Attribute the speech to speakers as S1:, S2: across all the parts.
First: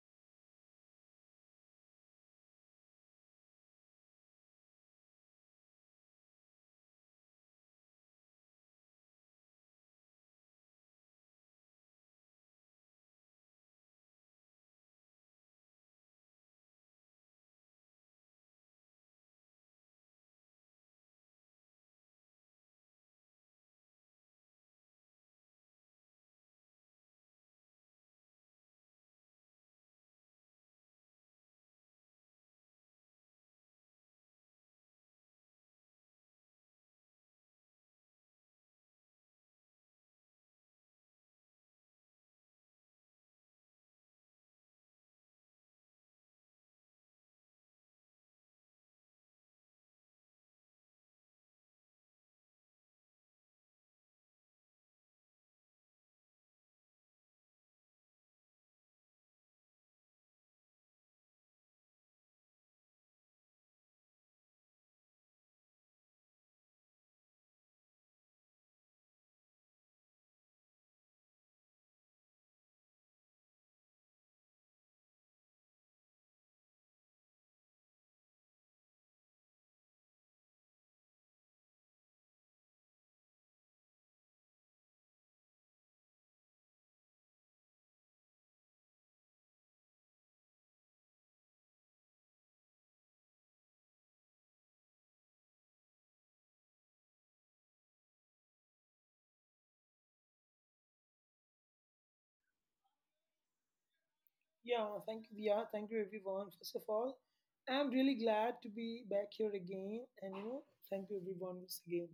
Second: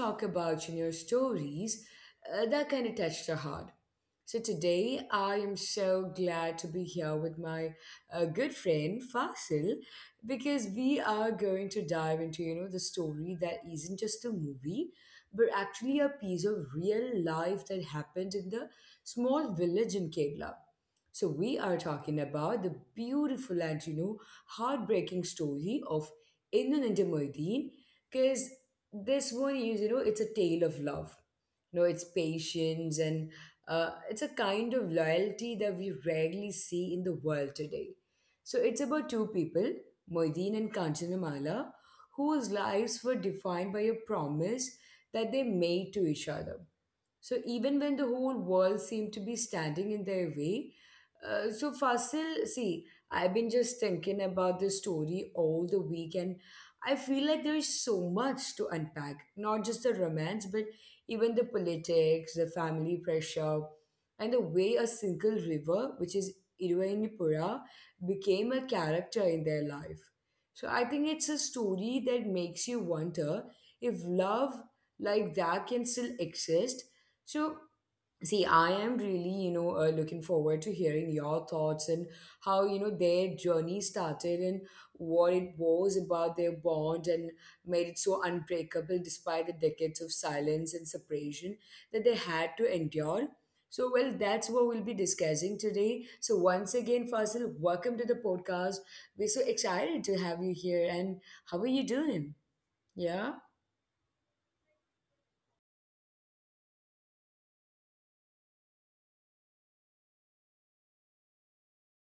S1: talk about stories that kind of touch the heart. So today I am so glad to be here with my good friend Fasil, because we are going to dive into the story that isn't just a movie but actually a piece of real life that happened in the small village in Kerala. So we are talking about the beautiful and heartbreaking story of Inun and Muideen, because this one is, it's a tale of love. It's patience, and it's a kind of loyalty that we rarely see in the world today. So it's about two people, Moideen and Kanchanamala, whose lives were defined by a promise that they made to each other. So even when the whole world seemed to be standing in their way, so Fasil, see, I've been just thinking about this story all the week, and I feel like there is so much to unpack. Not just the romance, but even the politics, the family pressure, and the way a single river, which is Iruvainipura, became a character in their life. So I think it's a story that makes you wonder if love like that can still exist. So, see, I am really, looking forward to hearing your thoughts and how, their journey started, and what it was about their bond and made it so unbreakable despite the decades of silence and separation that they had to endure. So, well, that's what we'll be discussing today. So, once again, Fasil, welcome to the podcast. We're so excited to have you here. And how are you doing? Yeah?
S2: Yeah, thank you, Dia. Thank you, everyone. First of all, I'm really glad to be back here again, and thank you, everyone, once again.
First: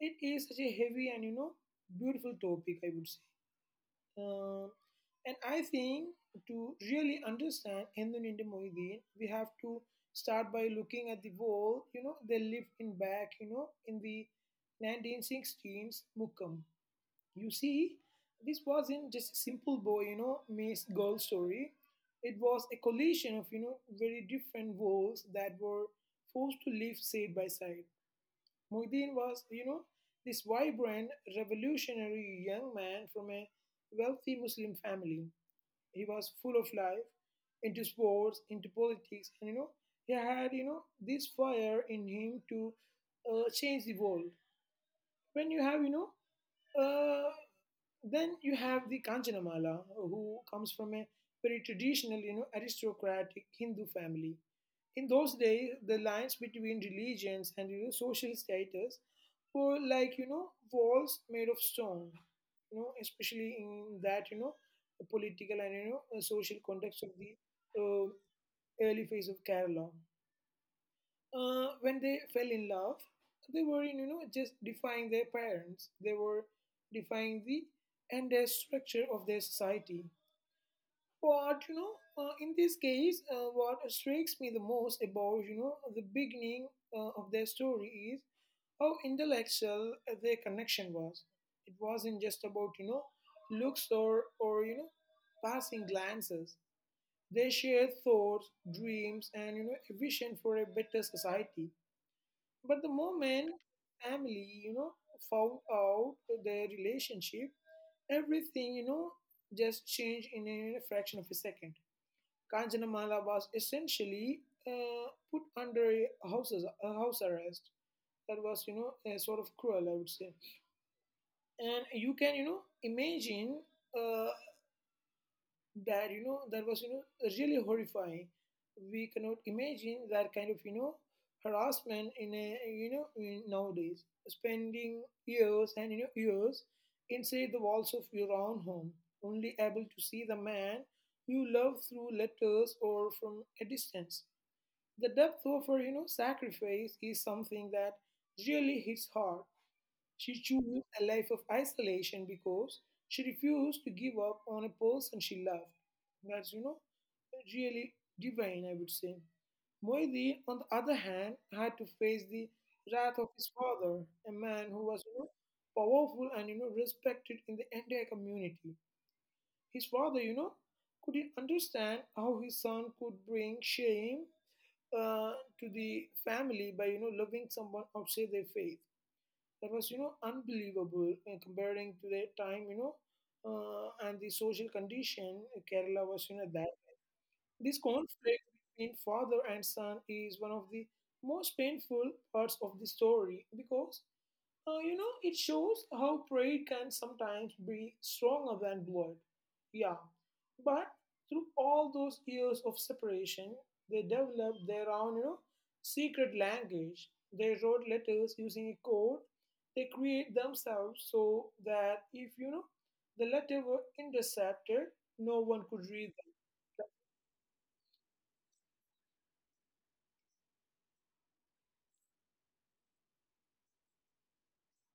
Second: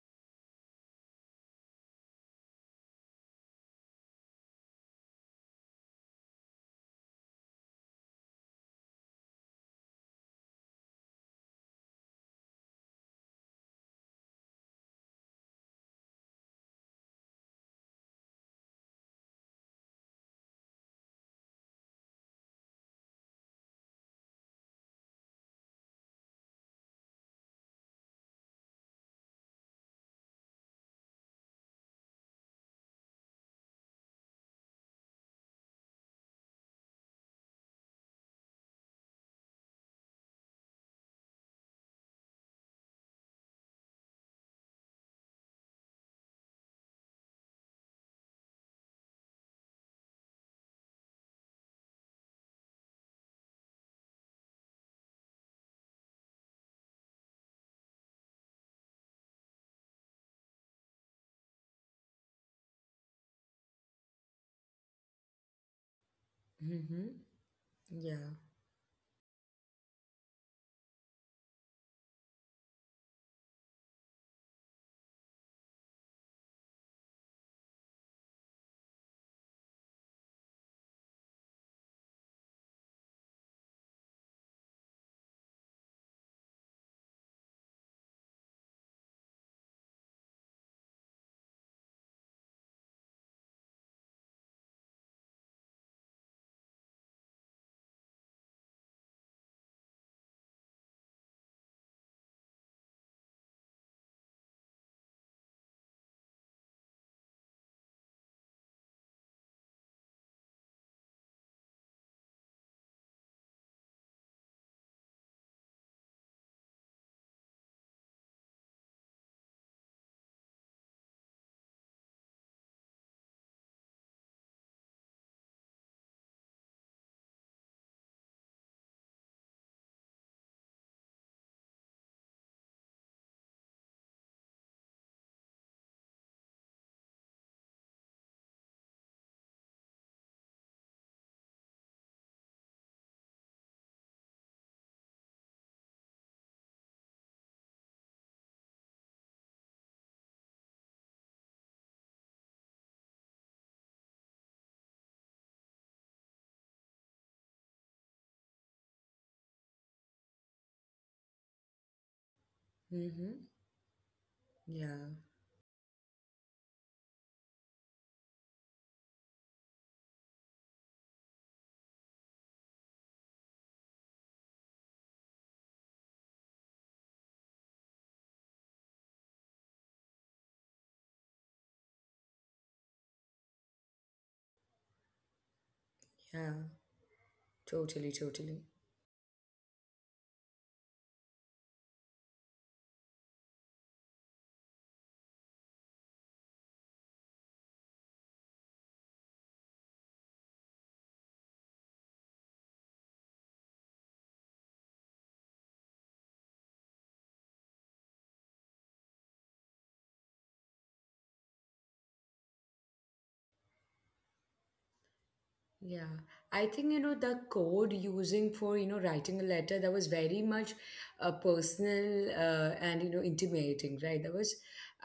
S2: It is such a heavy and beautiful topic, I would say. Um, and I think to really understand Hinduninde Mohideen, we have to start by looking at the wall. They lived in back, in the 1916s Mukkam, you see, this wasn't just a simple boy, meets girl story. It was a collision of very different worlds that were forced to live side by side. Muhyiddin was this vibrant, revolutionary young man from a wealthy Muslim family. He was full of life, into sports, into politics, and he had this fire in him to change the world. When you have, you know, uh, then you have the Kanchanamala, who comes from a very traditional, aristocratic Hindu family. In those days, the lines between religions and social status were like walls made of stone, especially in that political and social context of
S1: Mm-hmm.
S2: the
S1: Yeah.
S2: uh, early phase of Kerala when they fell in love, they were just defying their parents. They were defying the entire structure of their society. But in this case, what strikes me the most about the beginning of their story is how intellectual their connection was. It wasn't just about looks, or passing glances. They shared thoughts, dreams, and a vision for a better society. But the moment family found out their relationship, everything just changed in a fraction of a second. Kanjanamala was essentially put under a house arrest. That was a sort of cruel, I would say. And you can imagine uh, that was really horrifying. We cannot imagine that kind of harassment in nowadays, spending years and years inside the walls of your own home, only able to see the man you love through letters or from a distance. The depth of her sacrifice is something that really hits hard. She chose a life of isolation because she refused to give up on a person she loved. That's really divine, I would say. Moideen, on the other hand, had to face the wrath of
S1: Mm-hmm.
S2: his father, a man who
S1: Yeah.
S2: was powerful and respected in the entire community. His father couldn't understand how his son could bring shame uh, to the family by loving someone outside their faith. That was unbelievable, comparing to the time and the social condition Kerala was you
S1: Yeah.
S2: know that. This
S1: Totally,
S2: conflict
S1: totally.
S2: between father and son is one of the most painful parts of the story because it shows how pride can sometimes be stronger than blood. Yeah. But through all those years of separation, they developed their own secret language. They wrote letters using a code they create themselves so that if the letter were intercepted, no one could
S1: Yeah.
S2: read.
S1: I think, the code using for, writing a letter, that was very much personal and, intimating, right?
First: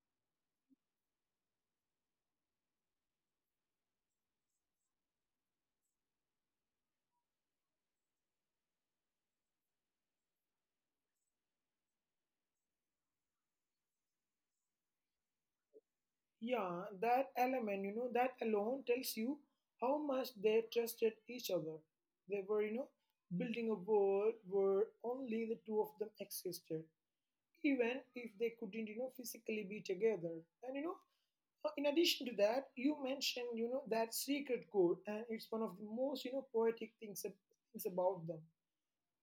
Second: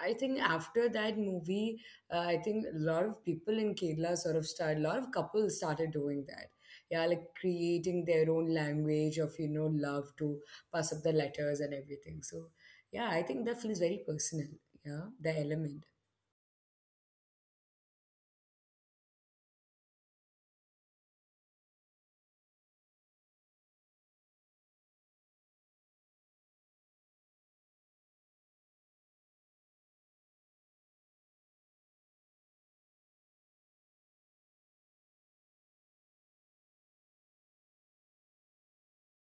S1: I think after that movie, I think a lot of people in Kerala sort of started, a lot of couples started doing that. Yeah, like creating their own language of, love to pass up the letters and everything. So, yeah, I think that feels very personal. Yeah, the element.
S2: Yeah, that element, that alone tells you how much they trusted each other. They were building a world where only the two of them existed, even if they couldn't physically be together. And in addition to that, you mentioned that secret code, and it's one of the most poetic things about them.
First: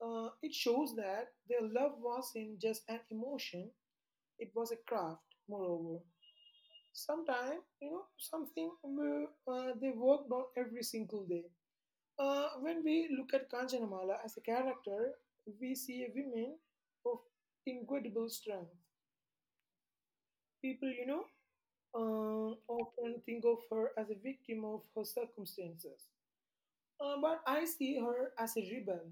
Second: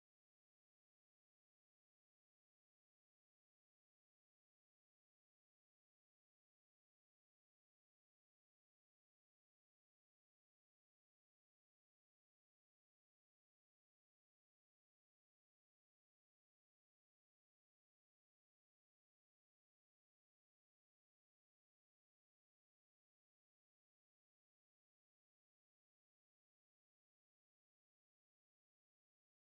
S2: It shows that their love wasn't just an emotion, it was a craft, moreover. Sometimes, something where, they worked on every single day. When we look at Kanchanamala as a character, we see a woman of incredible strength. People often think of her as a victim of her circumstances. But I see her as a rebel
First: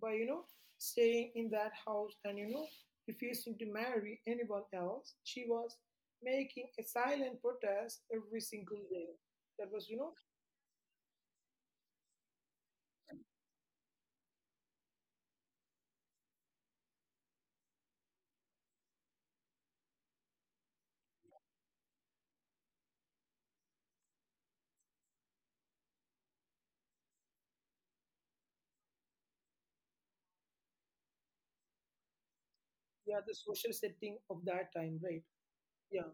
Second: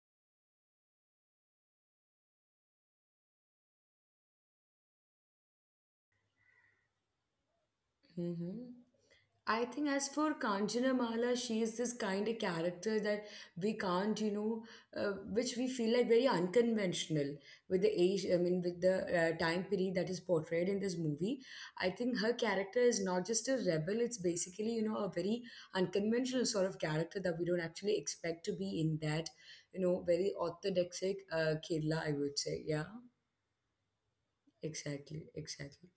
S2: by staying in that house and refusing to marry anyone else. She was making a silent protest every
S1: Mm-hmm.
S2: single day.
S1: I
S2: That was
S1: think
S2: you
S1: as
S2: know
S1: for Kanchana Mala, she is this kind of character that we can't, you know, which we feel like very unconventional with the age. I mean, with the time period that is portrayed in this movie. I think her character is not just a rebel, it's basically, a very unconventional sort of character that we don't actually expect to be in that, very orthodoxic Kerala, I would say. Yeah,
S2: yeah, the social setting of that time, right?
S1: exactly, exactly.
S2: Yeah.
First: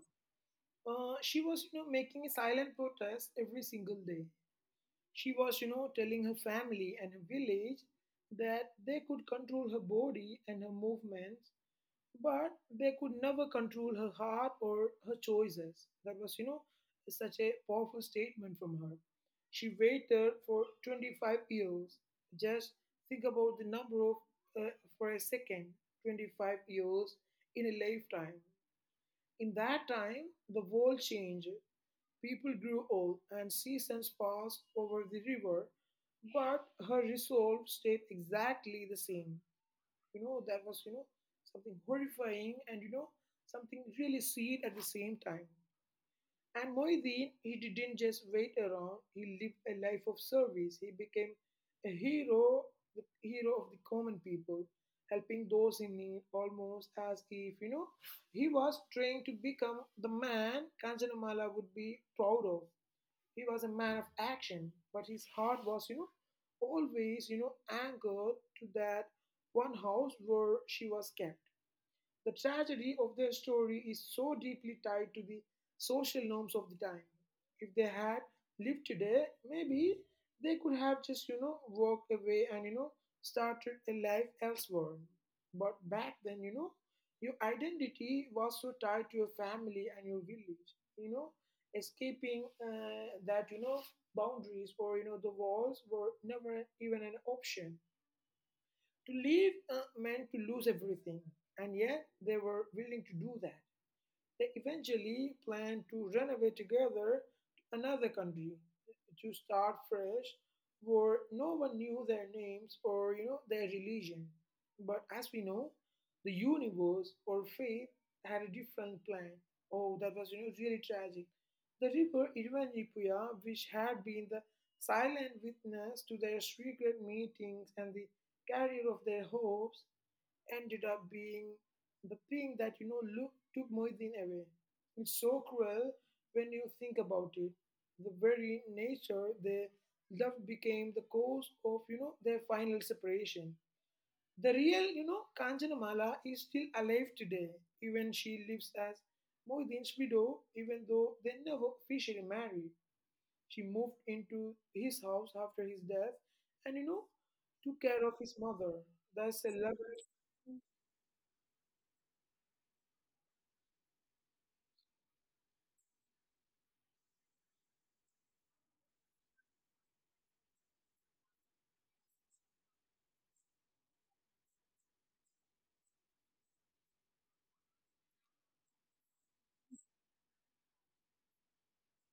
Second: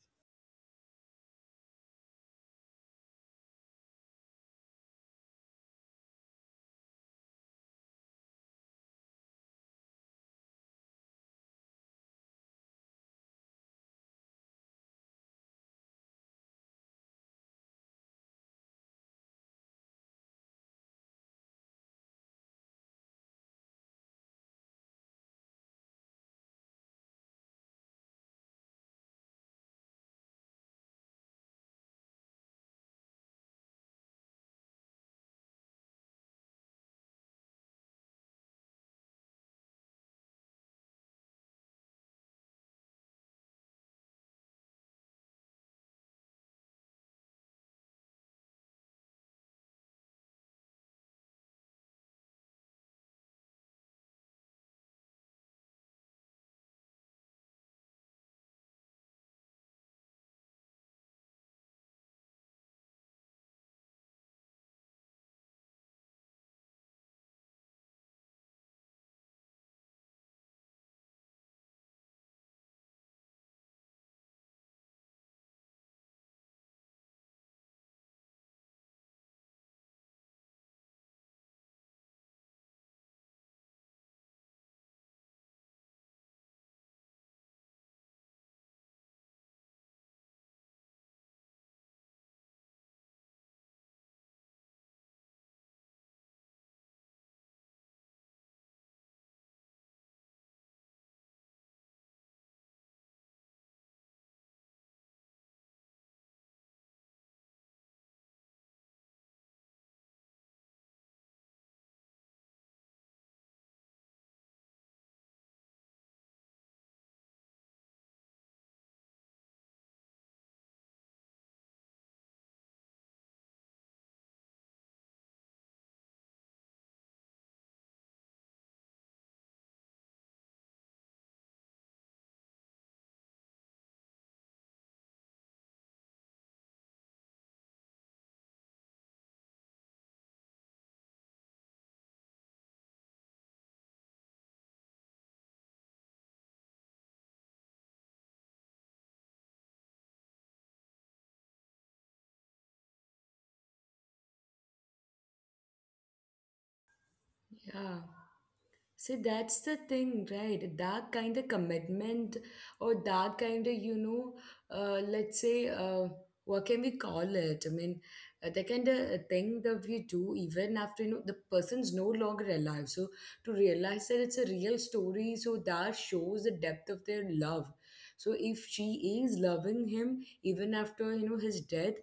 S2: She was making a silent protest every single day. She was telling her family and her village that they could control her body and her movements, but they could never control her heart or her choices. That was such a powerful statement from her. She waited for 25 years. Just think about the number of, uh, for a second, 25 years in a lifetime. In that time, the world changed. People grew old, and seasons passed over the river, but her resolve stayed exactly the same. That was something horrifying and something really sweet at the same time. And Moideen, he didn't just wait around, he lived a life of service. He became a hero, the hero of the common people, helping those in need, almost as if he was trying to become the man Kanchanamala would be proud of. He was a man of action, but his heart was always, you know, anchored to that one house where she was kept. The tragedy of their story is so deeply tied to the social norms of the time. If they had lived today, maybe they could have just walked away and started a life elsewhere. But back then, your identity was so tied to your family and your village. You know, escaping that, boundaries or the walls were never even an option. To leave meant to lose everything, and yet they were willing to do that. They eventually plan to run away together to another country to start fresh where no one knew their names or their religion. But as we know, the universe or faith had a different plan. Oh, that was really tragic. The river Irvanipuya, which had been the silent witness to their secret meetings and the carrier of their hopes, ended up being the thing that you know look took Moisin away. It's so cruel when you think about it. The very nature they loved became the cause of their final separation. The real Kanchanamala is still alive today. Even she lives as Moisin's widow, even though they never officially married. She moved into his house after his death, and took care
S1: Yeah.
S2: of his mother.
S1: See,
S2: That's a
S1: that's the
S2: level.
S1: thing, right? That kind of commitment or that kind of, let's say, what can we call it? I mean, the kind of thing that we do even after, the person's no longer alive. So to realize that it's a real story, so that shows the depth of their love. So if she is loving him even after, his death,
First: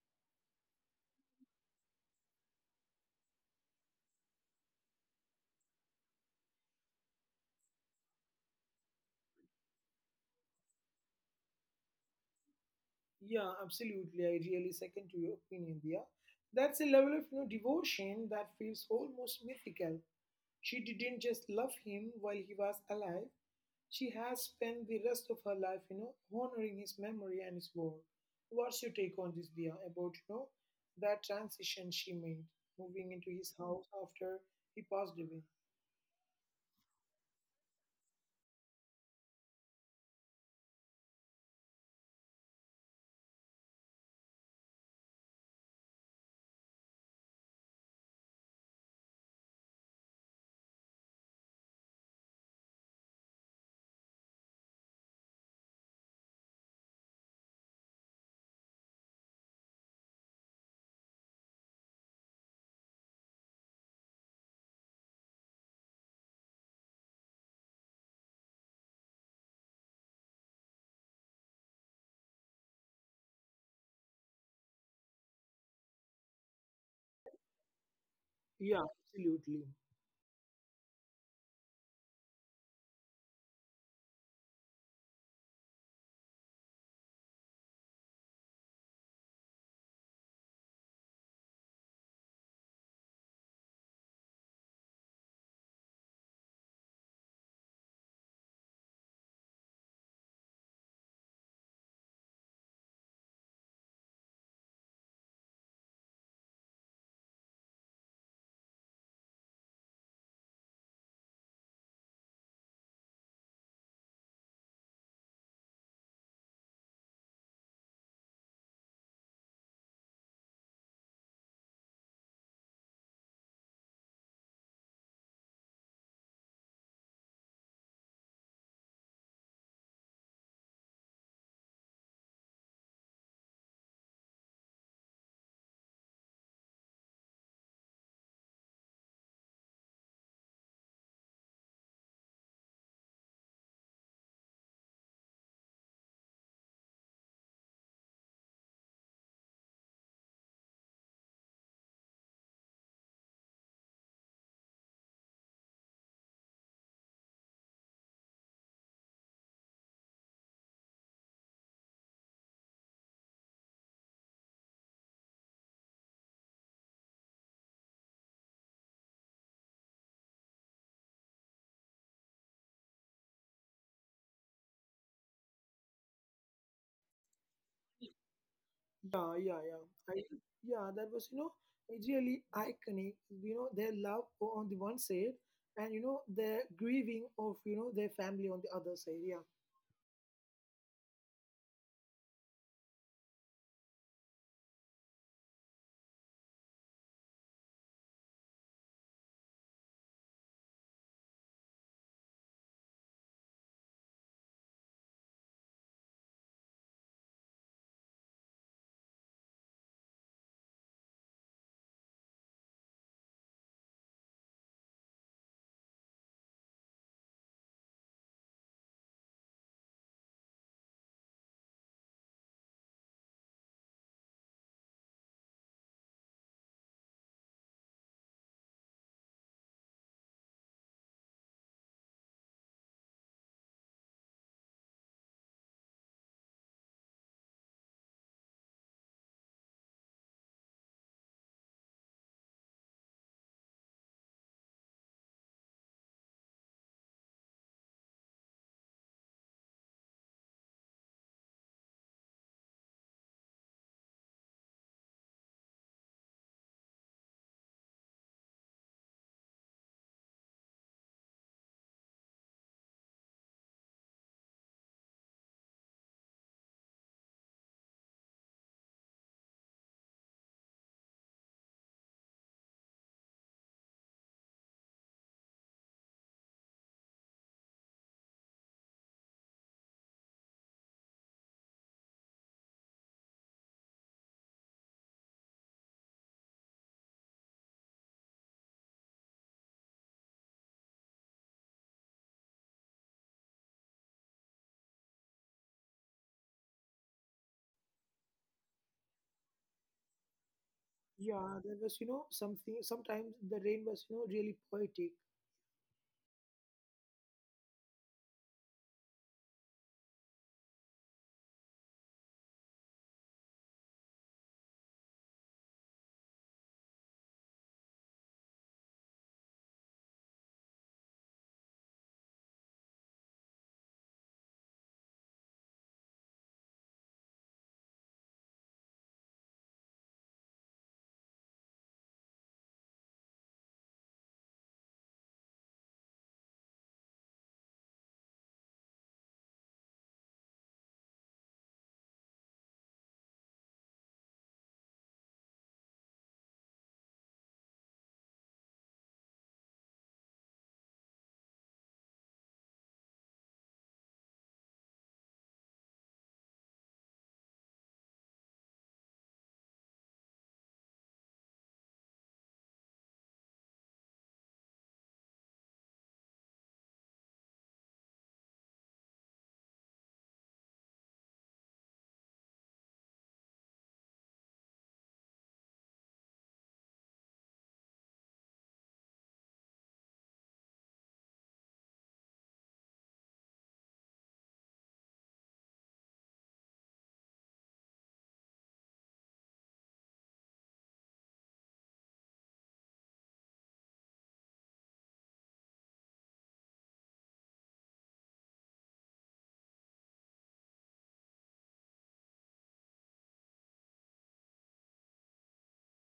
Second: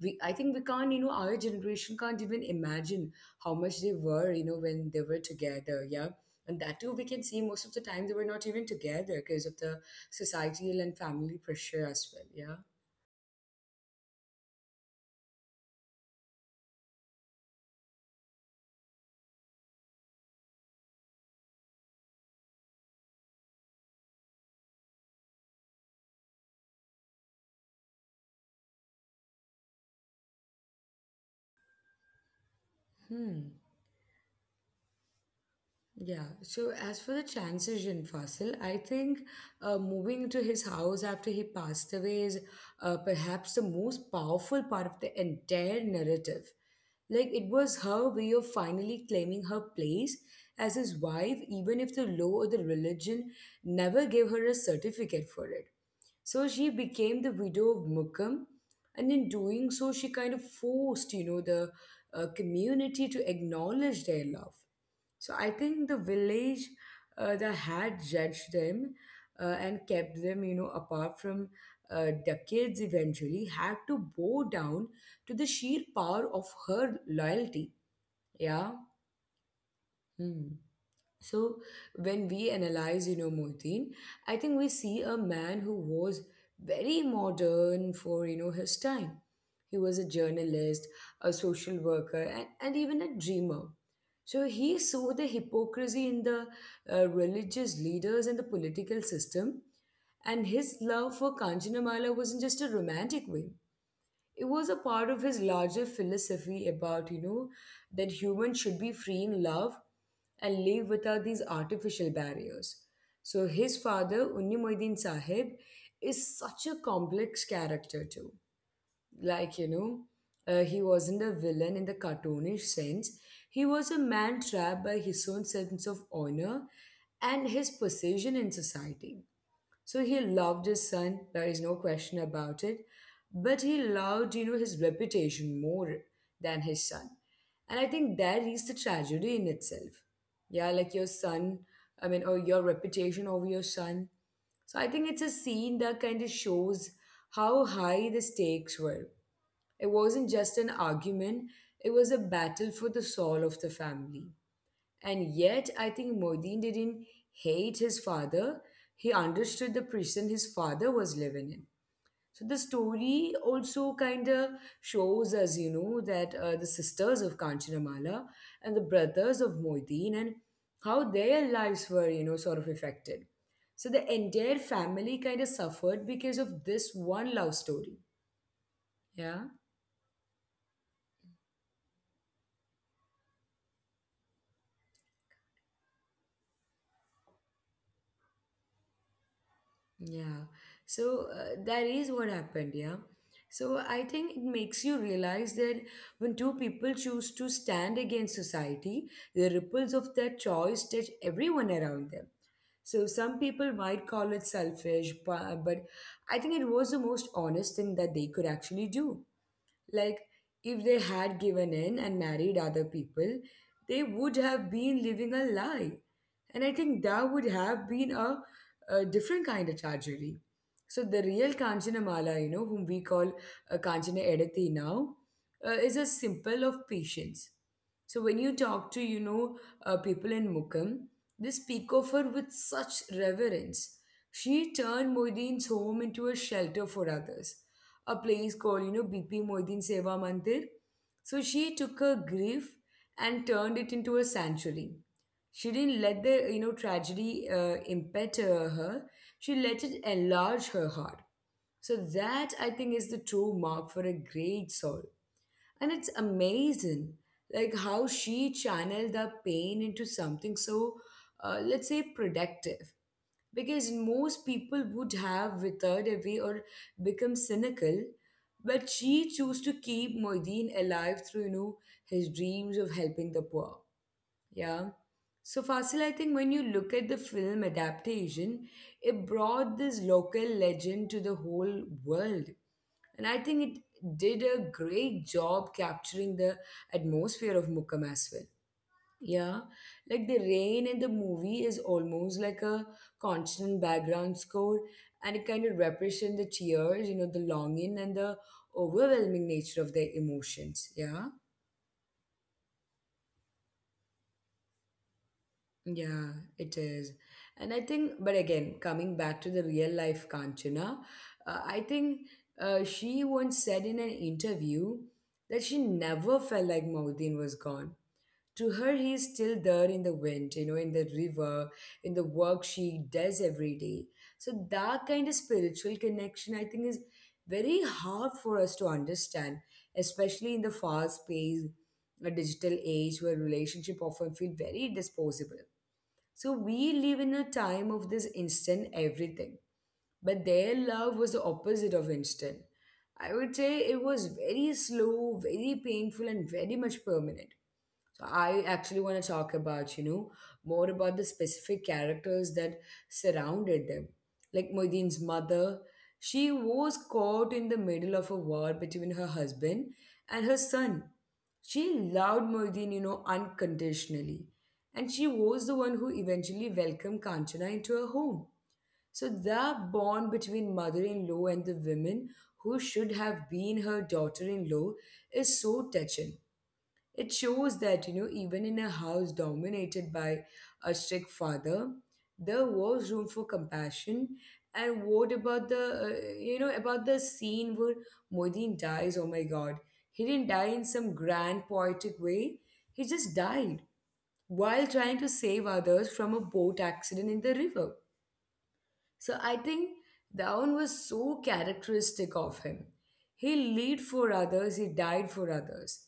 S1: I think we can't, you know, our generation can't even imagine how much they were, when they were together. Yeah, and that too, we can see most of the time they were not even together because of the societal and family pressure as well. Yeah.
S2: Yeah, absolutely. I really second to your opinion, Dia. That's a level of devotion that feels almost mythical. She didn't just love him while he was alive. She has spent the rest of her life, honoring his memory and his work. What's your take on this, Dia, about that transition she made, moving into
S1: Hmm.
S2: his house after he passed away?
S1: Yeah. So as for the chances in Fasil, I think moving to his house after he passed away is perhaps the most powerful part of the entire narrative. Like it was her way of finally claiming her place as his wife, even if the law or the religion never gave her a certificate for it. So she became the widow of Mukkam, and in doing so, she kind of forced, the community to acknowledge their love. So I think the village that had judged them and kept them, apart from decades eventually had to bow down to the sheer power of her loyalty. Yeah.
S2: Yeah, absolutely.
S1: Hmm. So when we analyze, Moiteen, I think we see a man who was very modern for, his time. He was a journalist, a social worker, and even a dreamer. So he saw the hypocrisy in the religious leaders and the political system. And his love for Kanchanamala wasn't just a romantic way, it was a part of his larger philosophy about that humans should be free in love and live without these artificial barriers. So his father, Unnimuddin Sahib, is such a complex character too. like you know he wasn't a villain in the cartoonish sense, he was a man trapped by his own sense of honor and his position in society. So he loved his son, there is no question about it. But he loved, his reputation more than his son. And I think that is the tragedy in itself. Yeah, like your son, I mean, or your reputation over your son. So I think it's a scene that kind of shows how high the stakes were. It wasn't just an argument, it was a battle for the soul of the family. And yet, I think Modin didn't hate his father. He understood the prison his father was living in. So the story also kind of shows us, that the sisters of Kanchanamala and the brothers of Moideen, and how their lives were, sort of affected. So the entire family kind of suffered because of this one love story.
S2: Yeah,
S1: Yeah.
S2: yeah, yeah. I, yeah, that was, you know, it's really iconic. Their love on the one side and their grieving of their family on the other side. Yeah.
S1: Yeah. So that is what happened, yeah. So I think it makes you realize that when two people choose to stand against society, the ripples of that choice touch everyone around them. So some people might call it selfish, but I think it was the most honest thing that they could actually do. Like, if they had given in and married other people, they would have been living a lie. And I think that would have been a different kind of tragedy. So the real Kanchanamala, whom we call Kanchana Edathi now, is a symbol of patience. So when you talk to, people in Mukham, they speak of her with such reverence. She turned Moedin's home into a shelter for others, a place called, BP Moidin Seva Mandir. So she took her grief and turned it into a sanctuary. She didn't let the, tragedy impet her. She let it enlarge her heart. So that, I think, is the true mark for a great soul. And it's amazing like how she channeled the pain into something so let's say productive, because most people would have withered away or become cynical, but she chose to keep Moideen alive through his dreams of helping the poor. Yeah. So Fasil, I think when you look at the film adaptation, it brought this local legend to the whole world, and I think it did a great job capturing the atmosphere of Mukkam as well. Yeah, like the rain in the movie is almost like a constant background score, and it kind of represents the tears, the longing and the overwhelming nature of the emotions. Yeah,
S2: Yeah, that was something. Sometimes the rain was really poetic.
S1: yeah, it is. And I think, but again, coming back to the real life Kanchana, I think she once said in an interview that she never felt like Maudin was gone. To her, he is still there in the wind, in the river, in the work she does every day. So that kind of spiritual connection, I think, is very hard for us to understand, especially in the fast paced digital age where relationship often feel very disposable. So we live in a time of this instant everything, but their love was the opposite of instant. I would say it was very slow, very painful, and very much permanent. I actually want to talk about, more about the specific characters that surrounded them. Like Moedin's mother, she was caught in the middle of a war between her husband and her son. She loved Moedin, unconditionally. And she was the one who eventually welcomed Kanchana into her home. So that bond between mother-in-law and the women who should have been her daughter-in-law is so touching. It shows that, even in a house dominated by a strict father, there was room for compassion. And what about the, about the scene where Modin dies? Oh my God. He didn't die in some grand poetic way. He just died while trying to save others from a boat accident in the river. So I think that one was so characteristic of him. He lived for others, he died for others.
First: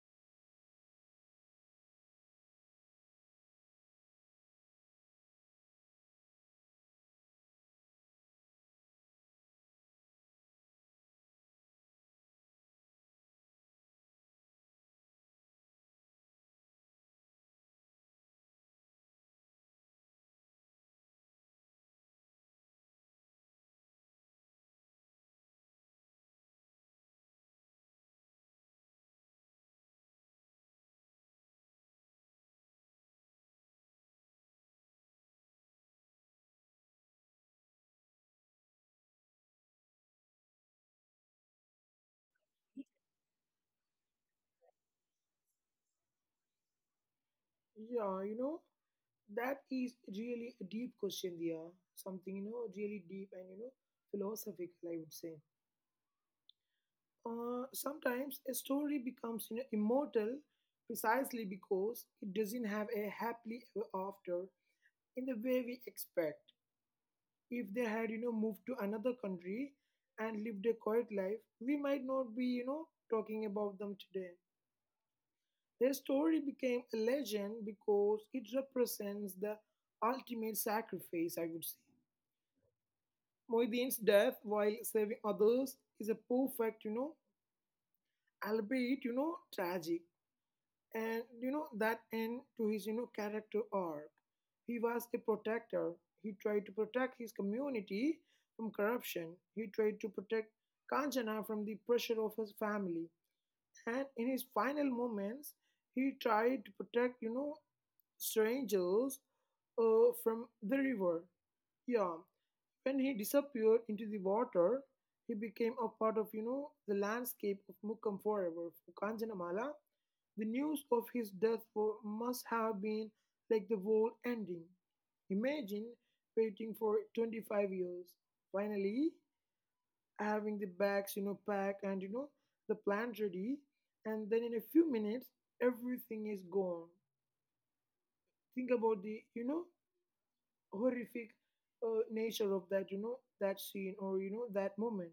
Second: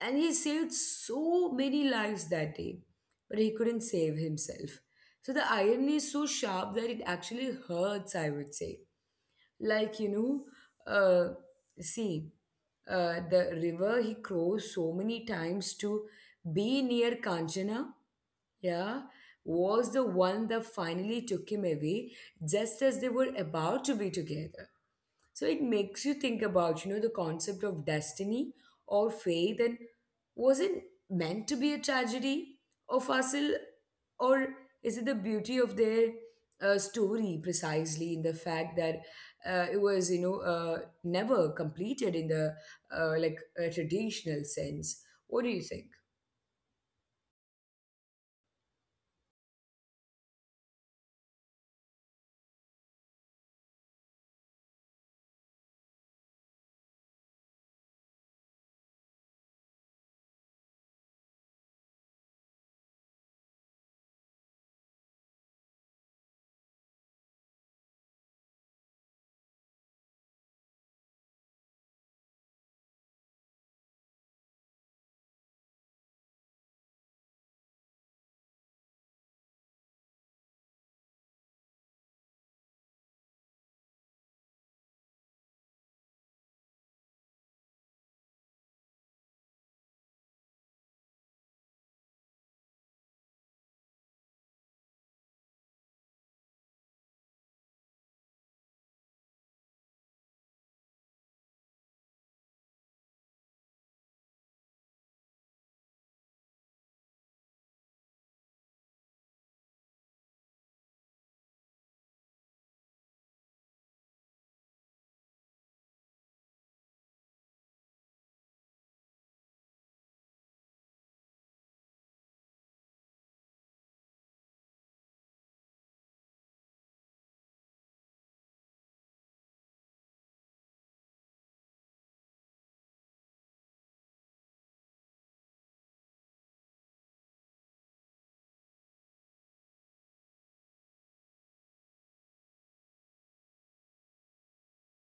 S1: And he saved so many lives that day, but he couldn't save himself. So the irony is so sharp that it actually hurts, I would say. Like, uh, see, the river he crossed so many times to be near Kanchana, yeah, was the one that finally took him away just as they were about to be together. So it makes you think about, the concept of destiny or fate, and was it meant to be a tragedy or fossil, or is it the beauty of their story precisely in the fact that it was, never completed in the like a traditional sense? What do you think?
S2: Yeah, that is really a deep question there. Something really deep and philosophical, I would say. Sometimes a story becomes immortal precisely because it doesn't have a happily ever after in the way we expect. If they had moved to another country and lived a quiet life, we might not be talking about them today. Their story became a legend because it represents the ultimate sacrifice, I would say. Moedin's death while saving others is a perfect, albeit, you know, tragic , and that end to his character arc. He was a protector. He tried to protect his community from corruption. He tried to protect Kanchana from the pressure of his family. And in his final moments, he tried to protect strangers, from the river. Yeah. When he disappeared into the water, he became a part of the landscape of Mukkam forever. For Kanjanamala, the news of his death must have been like the world ending. Imagine waiting for 25 years, finally having the bags packed and the plant ready, and then in a few minutes everything is gone. Think about the horrific nature of that scene or that moment.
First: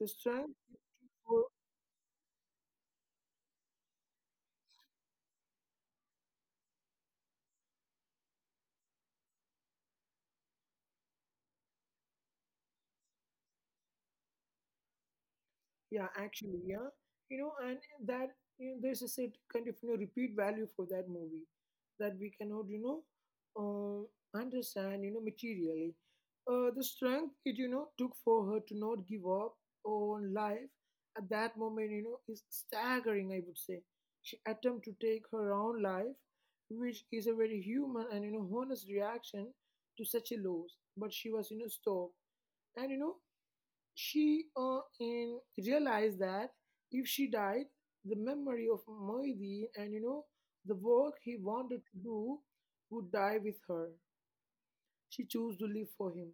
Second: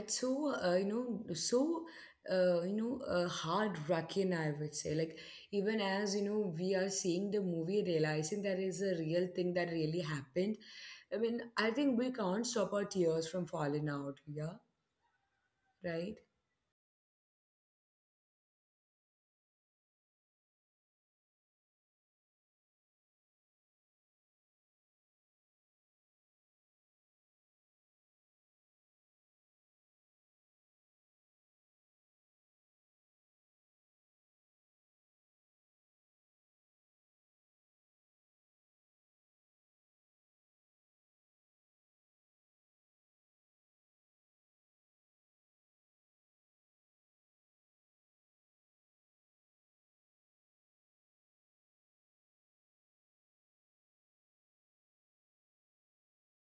S2: The
S1: so,
S2: strength for.
S1: so, heart-wracking, I would say. Like, even as, we are seeing the movie, realizing that is a real thing that really happened. I mean, I think we can't stop our tears from falling out, yeah,
S2: Yeah
S1: right?
S2: actually yeah you know and that you know, There's a set kind of repeat value for that movie that we cannot understand materially the strength it took for her to not give up on life at that moment is staggering, I would say. She attempted to take her own life, which is a very human and honest reaction to such a loss, but she was stopped. And you know she uh, in realized that if she died, the memory of Moideen and the work he wanted to do would die with her. She chose to live for him.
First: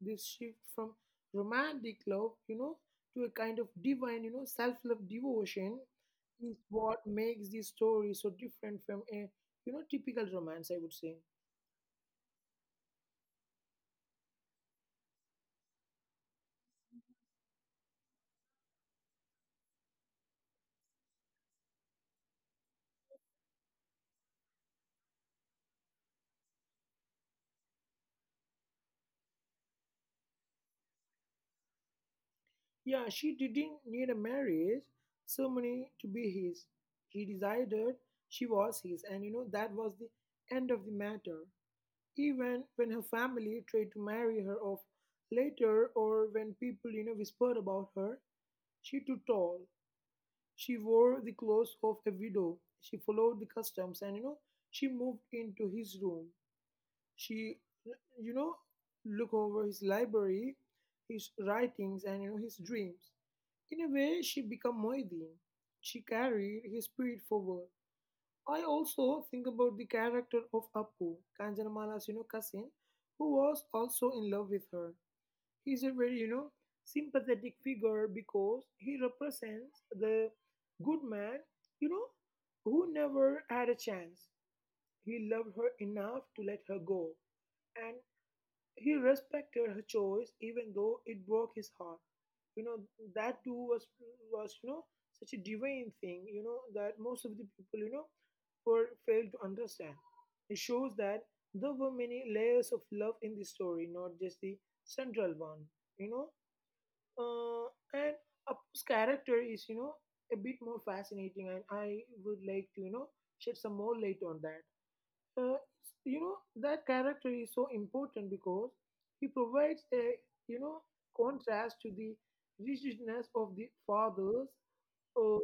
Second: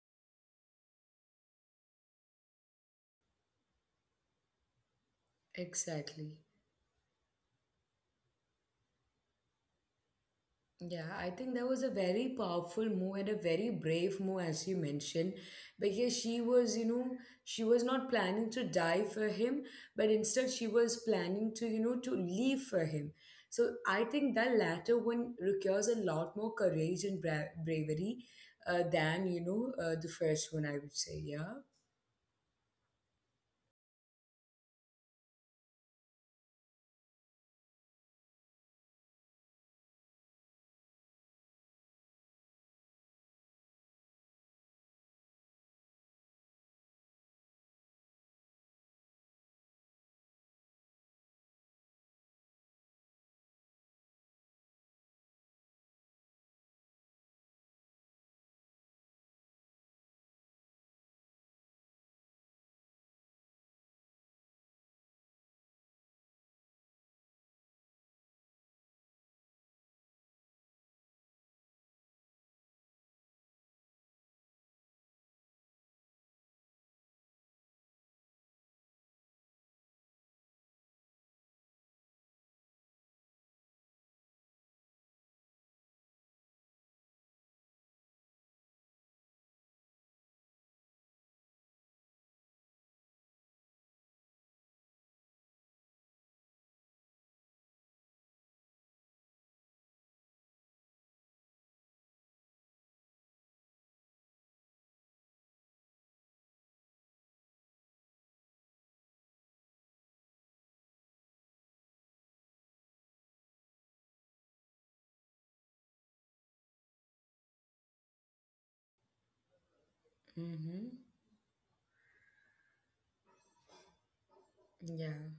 S2: This shift from romantic love, you know, to a kind of divine, you know, self-love devotion
S1: Exactly.
S2: is what makes this story so different from a typical romance, I would
S1: Yeah,
S2: say.
S1: I think that was a very powerful move and a very brave move, as you mentioned, because she was not planning to die for him, but instead she was planning to, leave for him. So I think that latter one requires a lot more courage and bravery than, the first one, I would say. Yeah.
S2: Yeah, she didn't need a marriage ceremony to be his. She decided she was his, and you know, that was the end of the matter. Even when her family tried to marry her off later, or when people, you know, whispered about her, she too tall. She wore the clothes of a widow. She followed the customs, and you know, she moved into his room. She, you know, looked over his library, his writings, and you know, his dreams. In a way, she became Moideen. She carried his spirit forward. I also think about the character of Appu, Kanjanamala's, you know, cousin, who was also in love with her. He's a very, you know, sympathetic figure because he represents the good man, you know, who never had a chance. He loved her enough to let her go. And he respected her choice even though it broke his heart. You know, that too was, you know, such a divine thing, you know, that most of the people, you know, were failed to understand. It shows that there were many layers of love in the story, not just the central one, you know. Uh, and Apu's character is, you know, a bit more fascinating, and I would like to, you know, shed some more light on that. uh, you know, that character is so important because he provides a you know
S1: Mm-hmm.
S2: contrast to the rigidness of the fathers
S1: Yeah.
S2: uh,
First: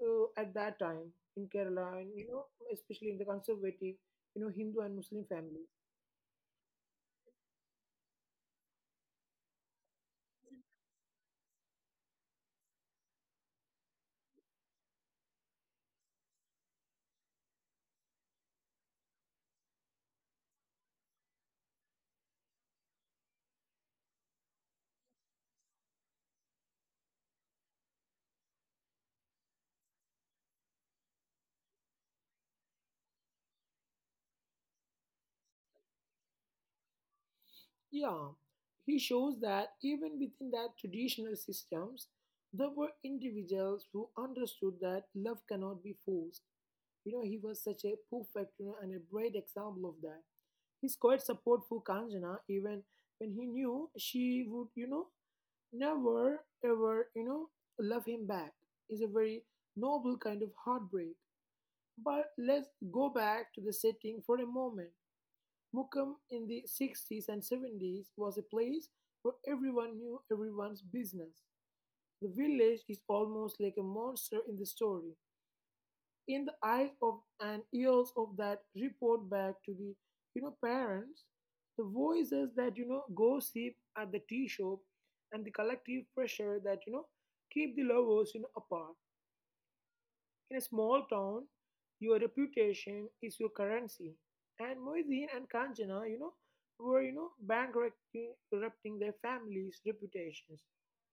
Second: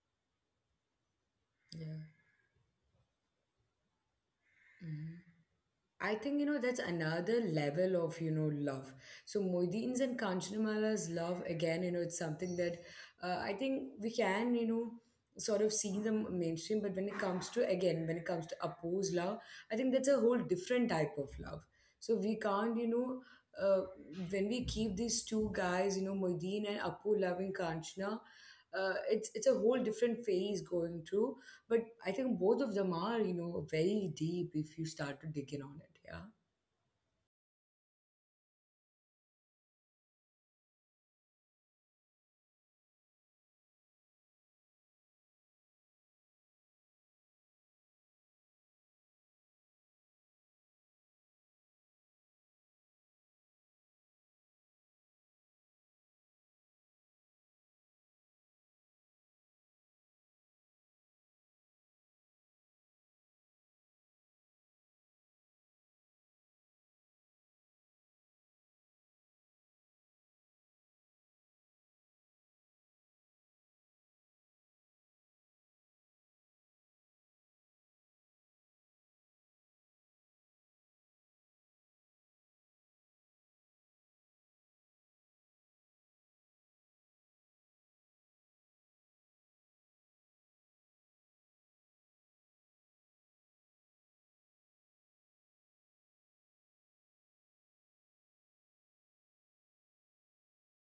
S2: at that time in Kerala,
S1: Yeah.
S2: and you know, especially in the conservative Hindu and
S1: Mm-hmm.
S2: Muslim families.
S1: I think that's another level of love. So Moideen's and Kanchanamala's love again, it's something that I think we can sort of see in the mainstream. But when it comes to Apu's love, I think that's a whole different type of love. So we can't, uh, when we keep these two guys, Moideen and Apu loving Kanchana, it's a whole different phase going through, but I think both of them are, very deep if you start to dig in on it. Yeah.
S2: Yeah, he shows that even within that traditional systems, there were individuals who understood that love cannot be forced. You know, he was such a perfect, you know, and a bright example of that. His quiet support for Kanjana, even when he knew she would, you know, never ever, you know, love him back, is a very noble kind of heartbreak. But let's go back to the setting for a moment. Mukham in the 60s and 70s was a place where everyone knew everyone's business. The village is almost like a monster in the story, in the eyes of and ears of that report back to the parents, the voices that gossip at the tea shop, and the collective pressure that keep the lovers apart. In a small town, your reputation is your currency, and Moisin and Kanchana, you know, were, you know, bankrupting their families reputations,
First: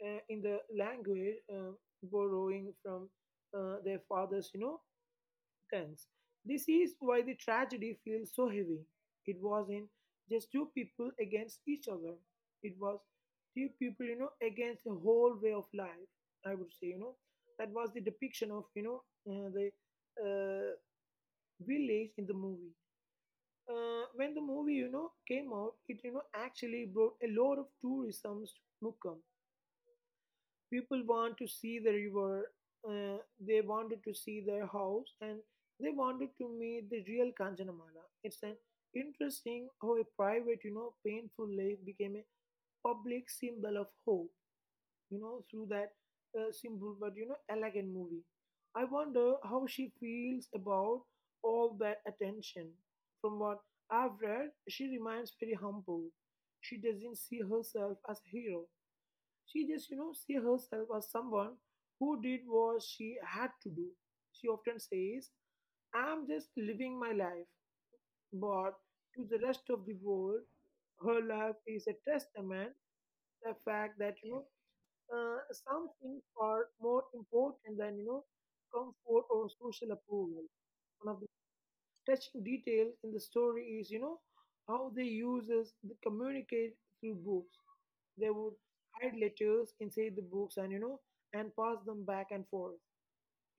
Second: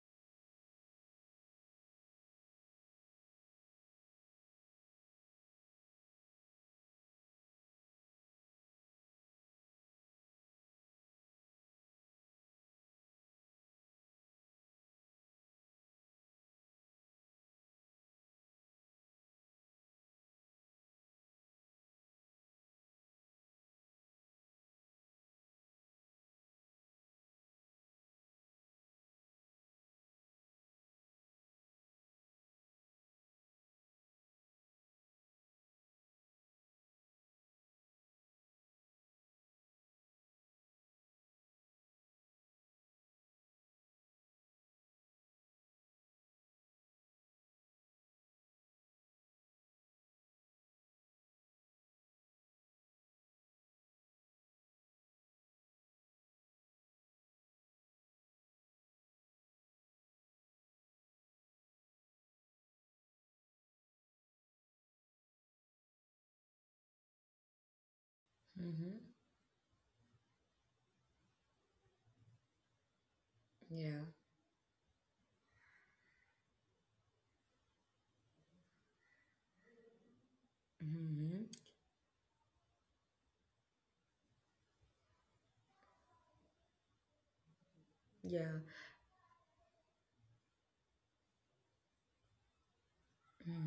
S2: in the language, borrowing from their fathers, you know, gangs. This is why the tragedy feels so heavy. It wasn't just two people against each other. It was two people, you know, against a whole way of life. I would say, you know, that was the depiction of, you know, the uh, village in the movie. When the movie, you know, came out, it, you know, actually brought a lot of tourism to Mukkam. People want to see the river, they wanted to see their house, and they wanted to meet the real Kanchanamala. It's an interesting how a private, you know, painful lake became a public symbol of hope, you know, through that simple but, you know, elegant movie. I wonder how she feels about all that attention. From what I've read, she remains very humble. She doesn't see herself as a hero. She just, you know, see herself as someone who did what she had to do. She often says, I'm just living my life. But
S1: Mm-hmm.
S2: to the rest of the world, her life is a testament to the
S1: Yeah.
S2: fact that, you know, some things are more important than, you know, comfort or social approval. One of the
S1: Mm-hmm.
S2: touching details in the story is, you know, how they uses the communicate through books. They
S1: Yeah.
S2: would hide letters inside the books, and you know, and pass them back and forth.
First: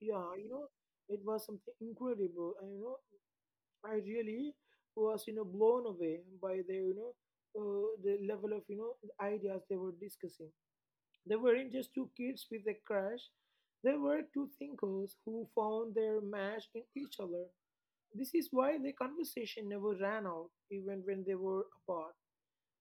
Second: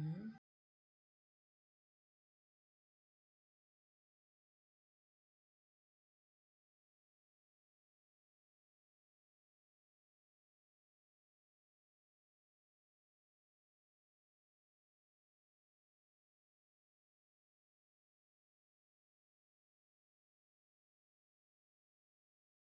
S2: Yeah, you know, it was something incredible. And you know, I really was, you know, blown away by the the level of the ideas they were discussing. They weren't just two kids with a crush. They were two thinkers who found their match in each other. This is why the conversation never ran out, even when they were apart.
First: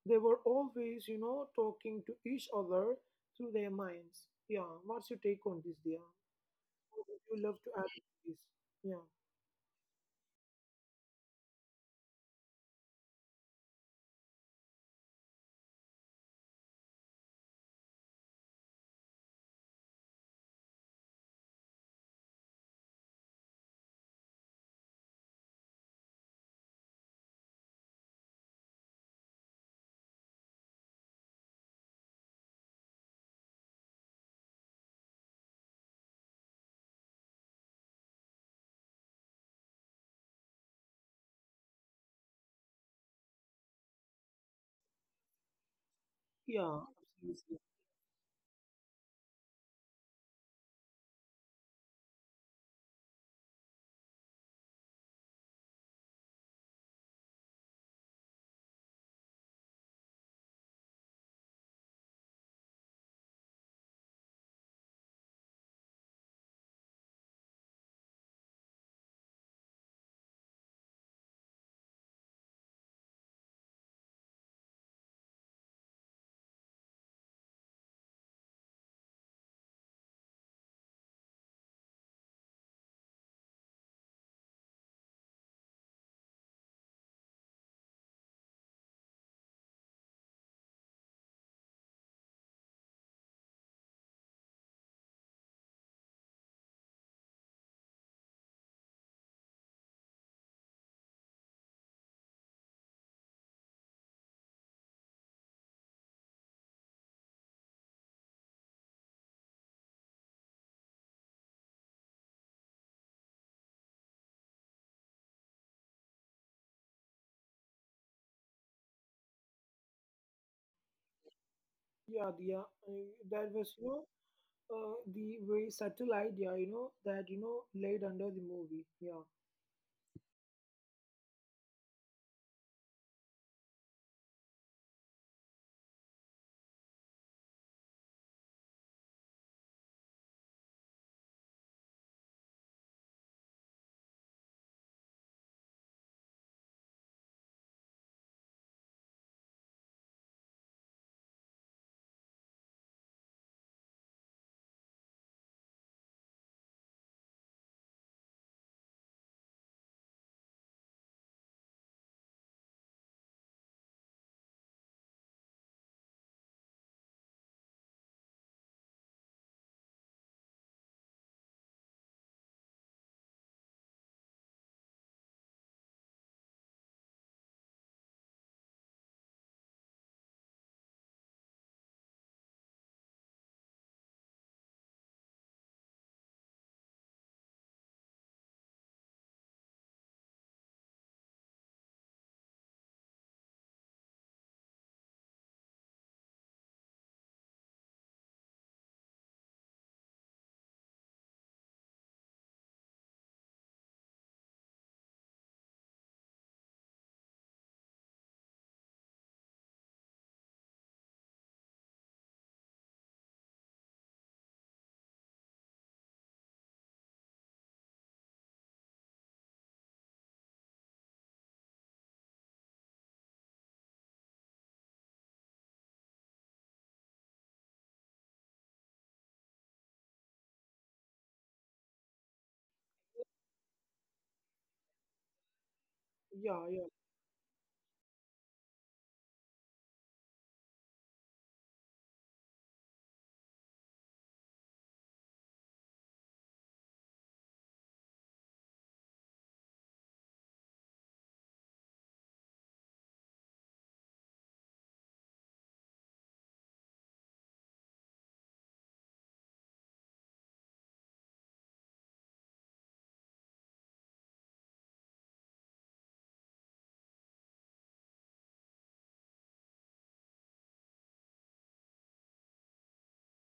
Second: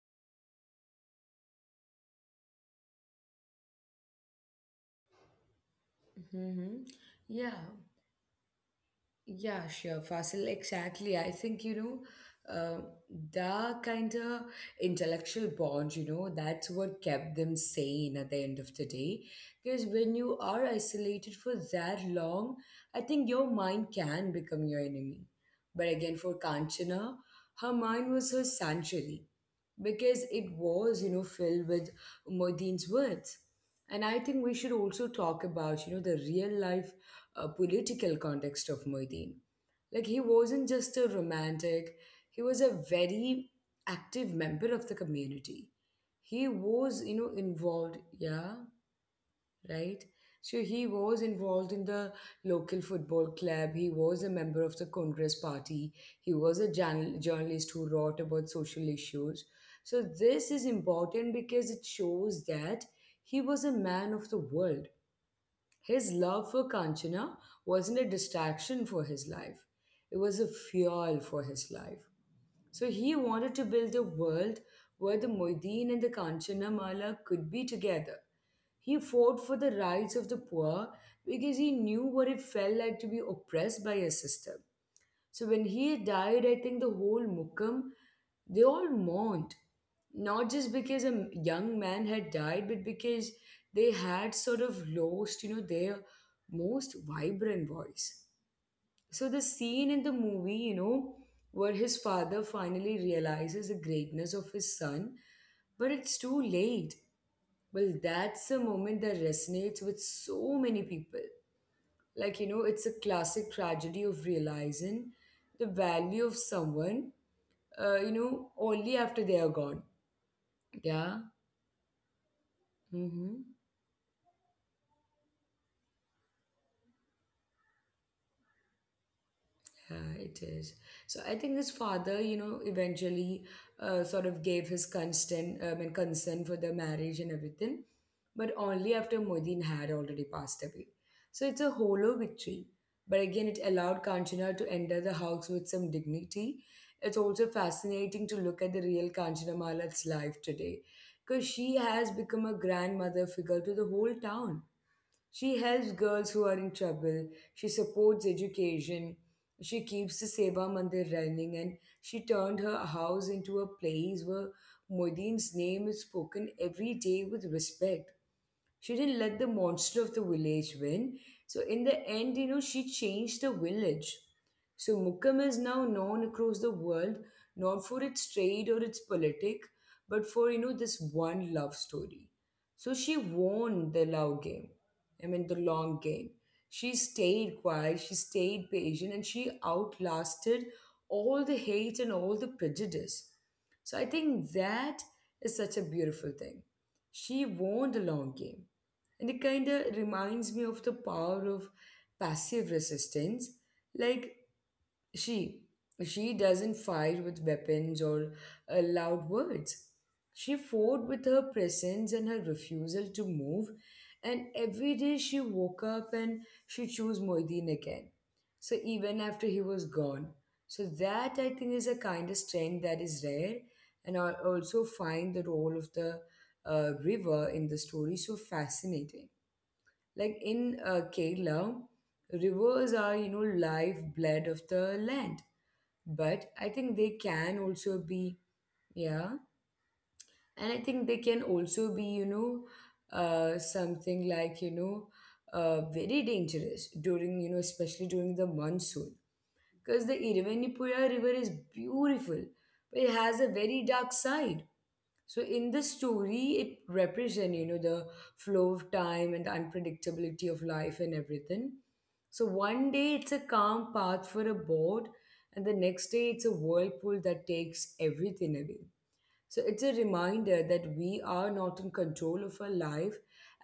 S2: They were always, you know, talking to each other through their minds. Yeah, what's your take on this, Dia?
S1: Mm-hmm.
S2: What would you
S1: Yeah.
S2: love to add to this? Yeah,
S1: Yeah, sure, Fasil. Exactly. I think, the kind of intellectual bond, that's what kept them sane at the end of the day. Because when you are isolated for that long, I think your mind can become your enemy. But again, for Kanchana, her mind was her sanctuary because it was, filled with Modine's words. And I think we should also talk about, the real life a political context of Muhyiddin. Like, he wasn't just a romantic, he was a very active member of the community. He
S2: yeah,
S1: was,
S2: absolutely.
S1: involved, yeah, right? So he was involved in the local football club. He was a member of the Congress party. He was a journalist who wrote about social issues. So this is important because it shows that he was a man of the world. His love for Kanchana wasn't a distraction for his life, it was a fuel for his life. So he wanted to build a world where the Moideen and the Kanchana Mala could be together. He fought for the rights of the poor because he knew what it felt like to be oppressed by a system. So when he died, I think the whole Mukkam, they all mourned. Not just because a young man had died, but because they had sort of lost, their most vibrant voice. So the scene in the movie, where his father finally realizes the greatness of his son, but it's too late. Well, that's a moment that resonates with so many people. Like, it's a classic tragedy of realizing the value of someone, only after they are gone. Yeah.
S2: Yeah, Dia,
S1: Mm-hmm.
S2: that was, you know, the very subtle idea, you know, that, you know, laid under the movie. Yeah,
S1: Yeah, it is. So I think his father, eventually sort of gave his consent, and consent for the marriage and everything, but only after Modin had already passed away. So it's a hollow victory. But again, it allowed Kanchana to enter the house with some dignity. It's also fascinating to look at the real Kanchana Malat's life today, because she has become a grandmother figure to the whole town. She helps girls who are in trouble. She supports education. She keeps the Seva Mandir running, and she turned her house into a place where Modine's name is spoken every day with respect. She didn't let the monster of the village win. So in the end, she changed the village. So Mukkam is now known across the world, not for its trade or its politic, but for, this one love story. So she won the love game. I mean, the long game. She stayed quiet, she stayed patient, and she outlasted all the hate and all the prejudice. So I think that is such a beautiful thing. She won the long game. And it kind of reminds me of the power of passive resistance. Like, she, she doesn't fight with weapons or loud words. She fought with her presence and her refusal to move. And every day she woke up, and she chose Moideen again. So even after he was gone. So that, I think, is a kind of strength that is rare. And I also find the role of the river in the story so fascinating. Like, in Kerala, rivers are, lifeblood of the land. But I
S2: yeah,
S1: think
S2: yeah,
S1: they can also be, yeah, and I think they can also be, something like, very dangerous during, especially during the monsoon. Because the Irvanipura River is beautiful, but it has a very dark side. So in the story, it represents, the flow of time and the unpredictability of life and everything. So one day it's a calm path for a boat, and the next day it's a whirlpool that takes everything away. So it's a reminder that we are not in control of our life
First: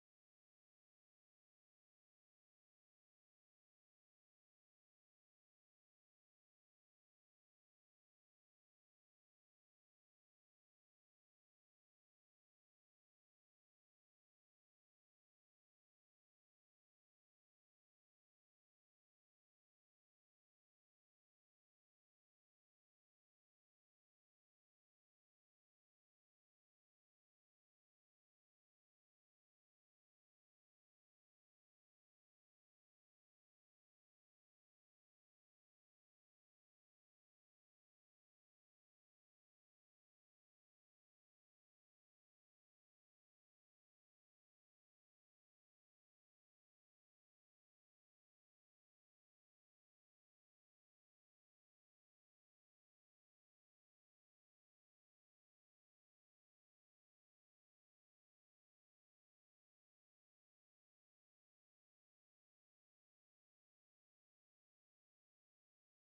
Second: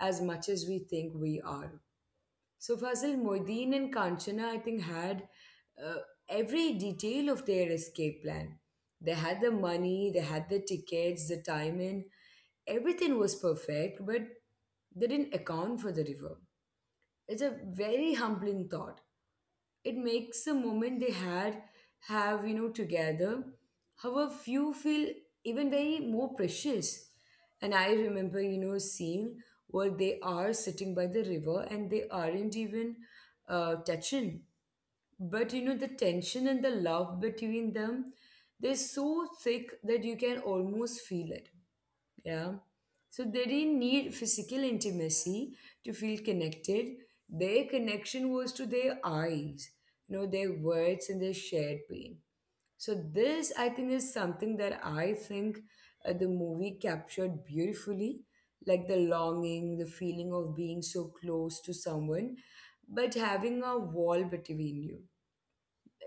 S1: as much as we think we are. So Fazil, Moideen and Kanchana, I think, had uh, every detail of their escape plan. They had the money, they had the tickets, the timing, everything was perfect, but they didn't account for the river. It's a very humbling thought. It makes a moment they had have, together, how a few feel even very more precious. And I remember, seeing where they are sitting by the river, and they aren't even touching, but the tension and the love between them, they're so thick that you can almost feel it. Yeah. So they didn't need physical intimacy to feel connected. Their connection was to their eyes, their words, and their shared pain. So this, I think, is something that I think the movie captured beautifully, like the longing, the feeling of being so close to someone, but having a wall between you.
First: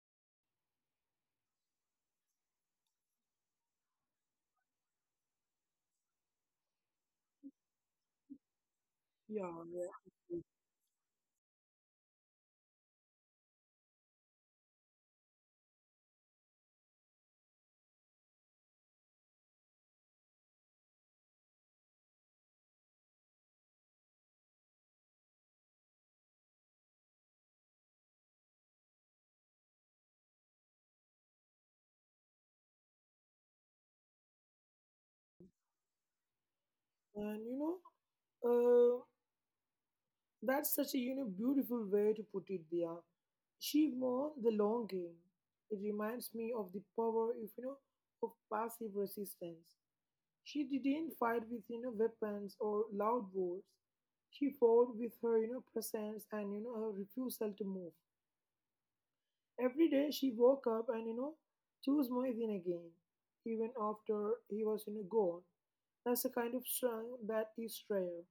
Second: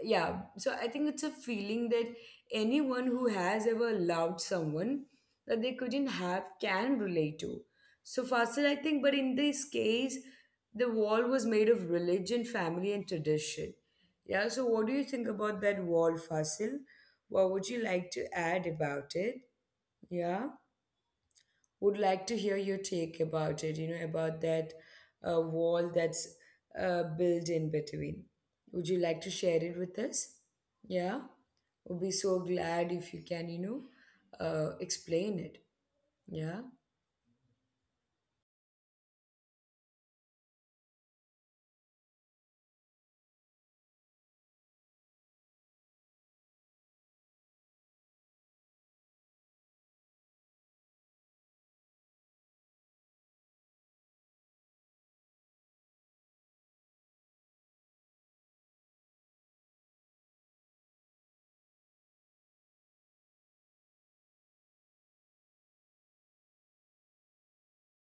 S1: Yeah. So I think it's a feeling that anyone who has ever loved someone that they couldn't have can relate to. So, Fasil, I think, but in
S2: yeah,
S1: this
S2: yeah.
S1: case, the wall was made of religion, family, and tradition. Yeah. So what do you think about that wall, Fasil? What would you like to add about it? Yeah, would like to hear your take about it, about that wall that's built in between. Would you like to share it with us? Yeah, we'll be so glad if you can, explain it. Yeah.
S2: And, you know, uh, That's such a, you know, beautiful way to put it, Dia. She won the long game. It reminds me of the power of, you know, of passive resistance. She didn't fight with, you know, weapons or loud words. She fought with her, you know, presence and, you know, her refusal to move. Every day she woke up and, you know, chose Moisin again, even after he was, you know, gone. That's a kind of strength that is rare.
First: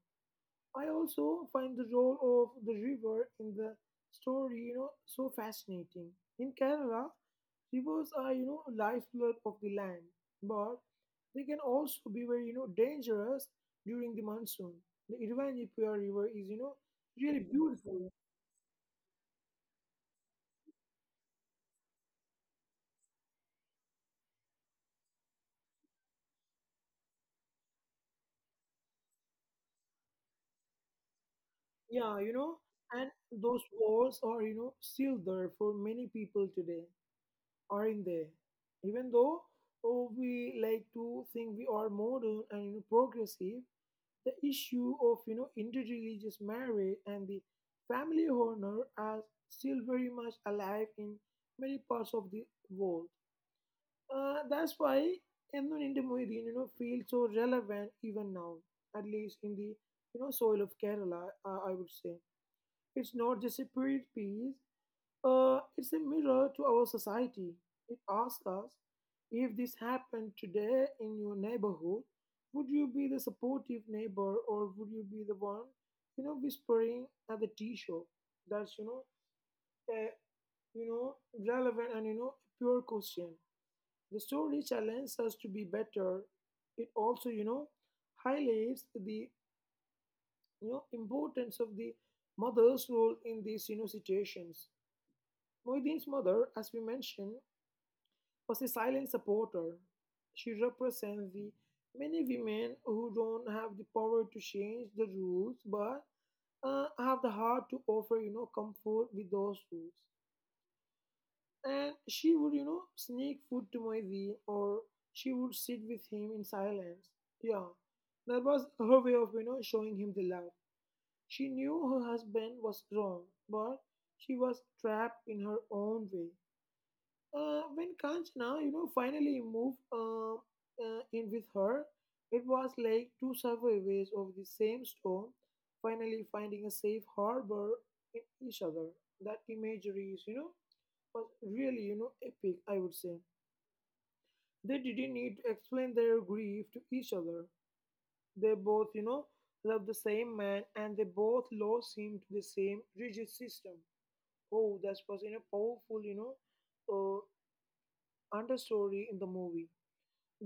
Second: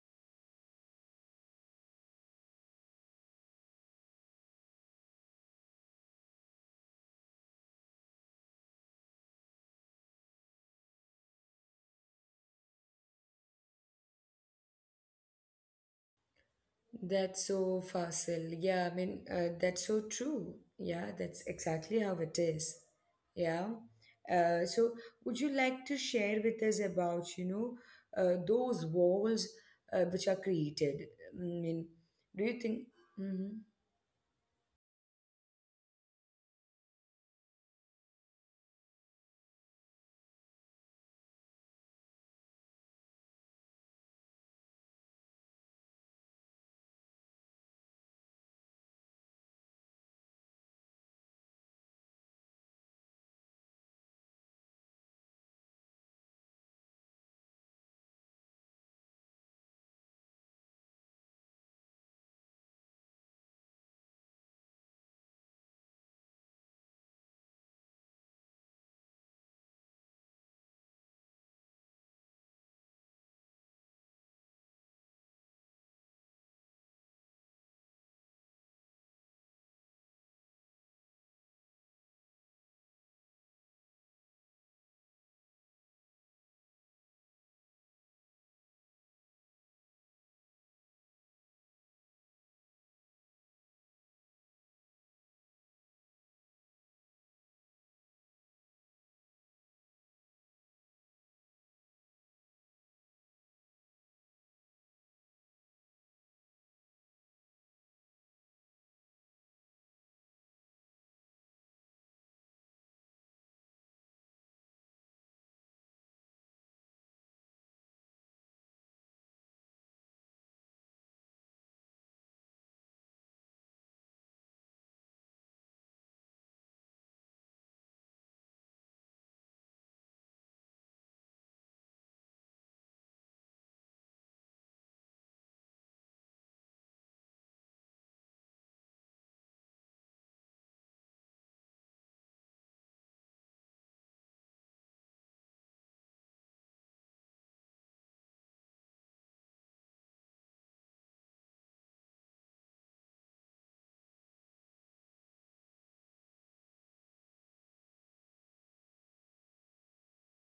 S2: I also find the role of the river in the story, you know, so fascinating. In Kerala, rivers are, you know, lifeblood of the land, but they can also be very, you know, dangerous during the monsoon. The Irvanipura River is, you know, really
S1: That's so
S2: beautiful.
S1: facile. Yeah, I mean, that's so true. Yeah, that's exactly how it is. Yeah. So, would you like to share with us about, those walls which are created? I mean,
S2: Yeah, you
S1: do
S2: know,
S1: you think?
S2: and those
S1: Mm-hmm.
S2: walls are, you know, still there for many people today, are not they? Even though oh, we like to think we are modern and you know, progressive, the issue of, you know, interreligious marriage and the family honor are still very much alive in many parts of the world. That's why Emnon India Muhyiddin, you know, feels so relevant even now, at least in the, you know, soil of Kerala. I would say it's not just a period piece; it's a mirror to our society. It asks us, if this happened today in your neighborhood, would you be the supportive neighbor, or would you be the one, you know, whispering at the tea shop? That's, you know, a, you know, relevant and, you know, pure question. The story challenges us to be better. It also, you know, highlights the, you know, importance of the mother's role in these, you know, situations. Moeddin's mother, as we mentioned, was a silent supporter. She represents the many women who don't have the power to change the rules but have the heart to offer, you know, comfort with those rules. And she would, you know, sneak food to Moizi, or she would sit with him in silence. Yeah, that was her way of, you know, showing him the love. She knew her husband was wrong, but she was trapped in her own way. When Kanchana, you know, finally moved in with her, it was like two survivors of the same storm finally finding a safe harbor in each other. That imagery is, you know, was really, you know, epic, I would say. They didn't need to explain their grief to each other. They both, you know, loved the same man, and they both lost him to the same rigid system. Oh, that was, you know, powerful, you know, understory in the movie.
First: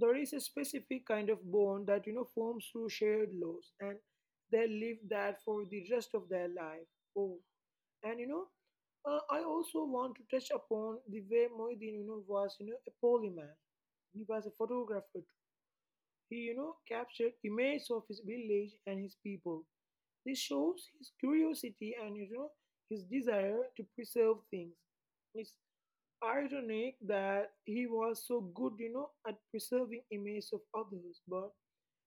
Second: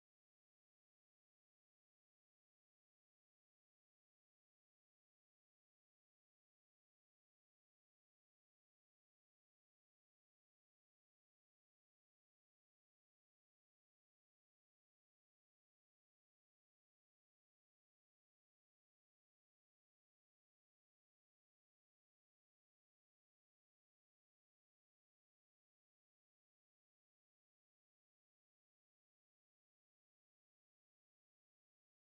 S2: There is a specific kind of bond that, you know, forms through shared loss, and they live that for the rest of their life. Oh, and you know, I also want to touch upon the way Moedin, you know, was, you know, a polyman. He was a photographer too. He, you know, captured images of his village and his people. This shows his curiosity and, you know, his desire to preserve things. It's ironic that he was so good, you know, at preserving images of others, but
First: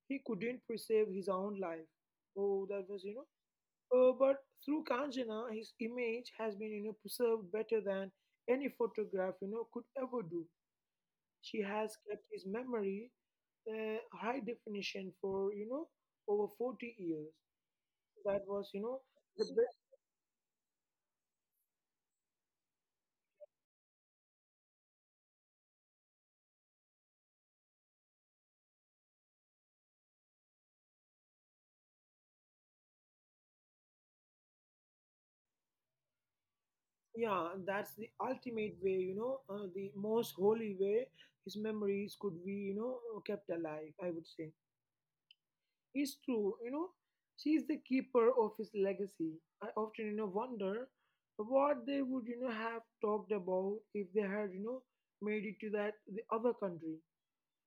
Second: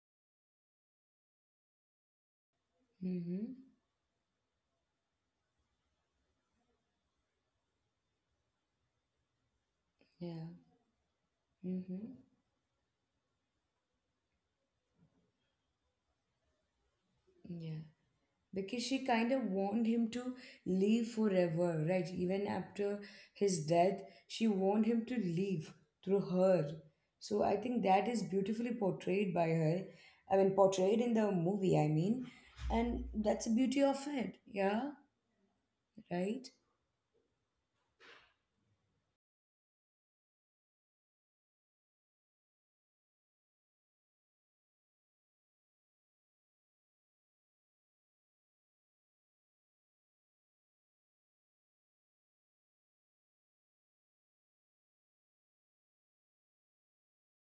S2: he couldn't preserve his own life. Oh, that was, you know.
S1: Mm-hmm.
S2: But through Kanjana, his image has been, you know, preserved better than any photograph, you know, could ever do.
S1: Yeah.
S2: She has
S1: Mm-hmm.
S2: kept his memory, high definition for, you know, over 40 years.
S1: Yeah.
S2: That was,
S1: Because she
S2: the
S1: kind of
S2: best.
S1: warned him to leave forever, right? Even after his death, she warned him to leave through her. So I think that is beautifully portrayed by her. I mean, portrayed in the movie, I mean. And that's the beauty of it. Yeah, right?
S2: Yeah, that's the ultimate way, the most holy way his memories could be, kept alive, I would say. Is true. You know, she is the keeper of his legacy. I often, wonder what they would, have talked about if they had, made it to that the other country.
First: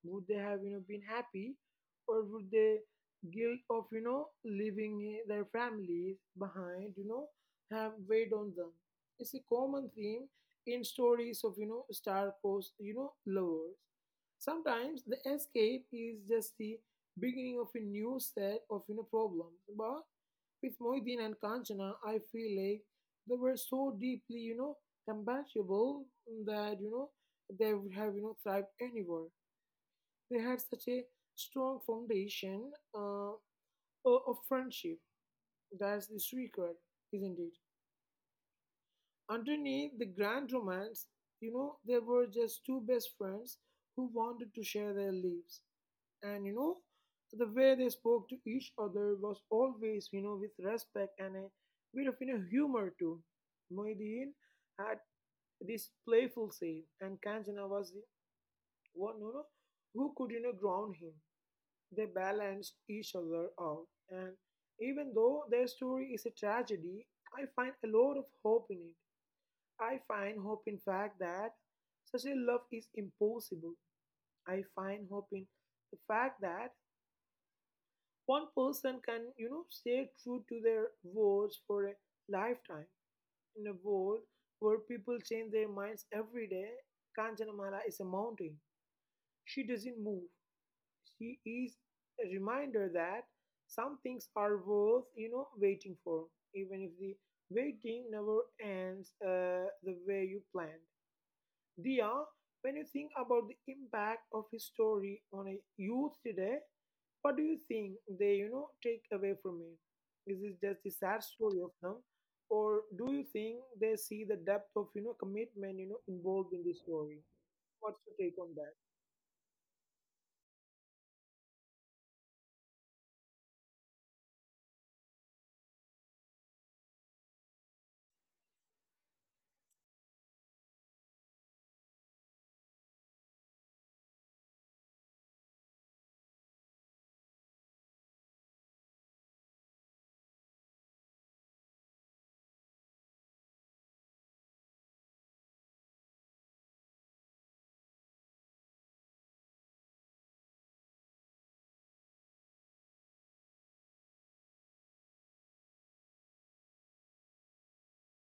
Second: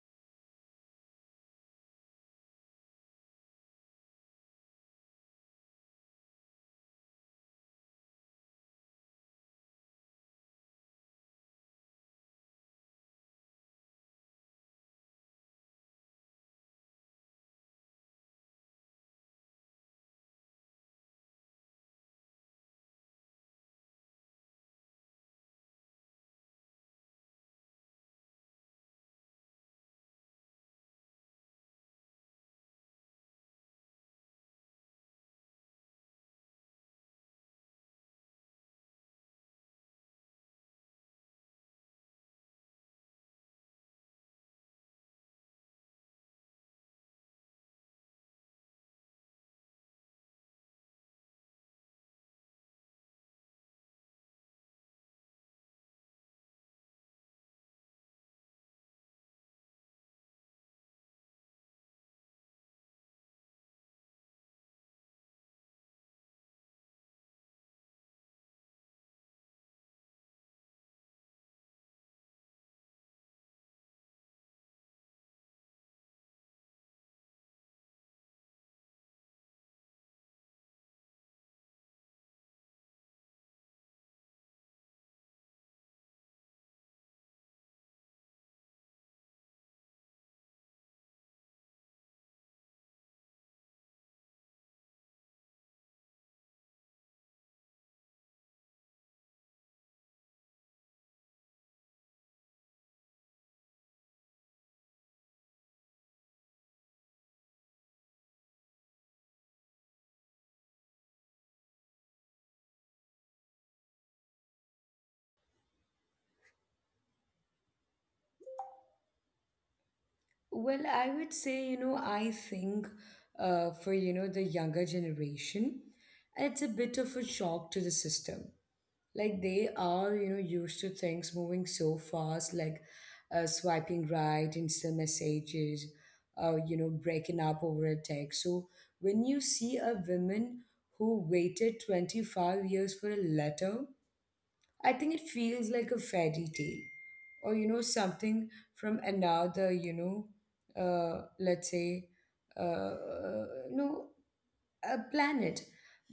S2: Would they have, been happy, or would they guilt of, leaving their families behind, have weighed on them? It's a common theme in stories of, star-crossed, lovers. Sometimes the escape is just the beginning of a new set of, problems. But with Moideen and Kanchana, I feel like they were so deeply, compatible that, they would have, thrived anywhere. They had such a strong foundation of friendship. That's the secret, isn't it? Underneath the grand romance, they were just two best friends who wanted to share their lives. And, the way they spoke to each other was always, with respect and a bit of, humor too. Moideen had this playful side, and Kanchana was the one, who could, ground him. They balance each other out, and even though their story is a tragedy, I find a lot of hope in it. I find hope in fact that such a love is impossible. I find hope in the fact that one person can, stay true to their words for a lifetime. In a world where people change their minds every day, Kanchanamala is a mountain. She doesn't move. She is a reminder that some things are worth, waiting for, even if the waiting never ends the way you planned. Dia, when you think about the impact of his story on a youth today, what do you think they, take away from it? Is this just the sad story of them, or do you think they see the depth of, commitment, involved in this story? What's your take on that?
S1: Well, I would say, I think for, the younger generation, it's a bit of a shock to the system. Like, they are used to things moving so fast, like swiping right, instant messages, breaking up over a text. So when you see a woman who waited 25 years for a letter, I think it feels like a fairy tale, or something from another let's say, uh, no, a planet.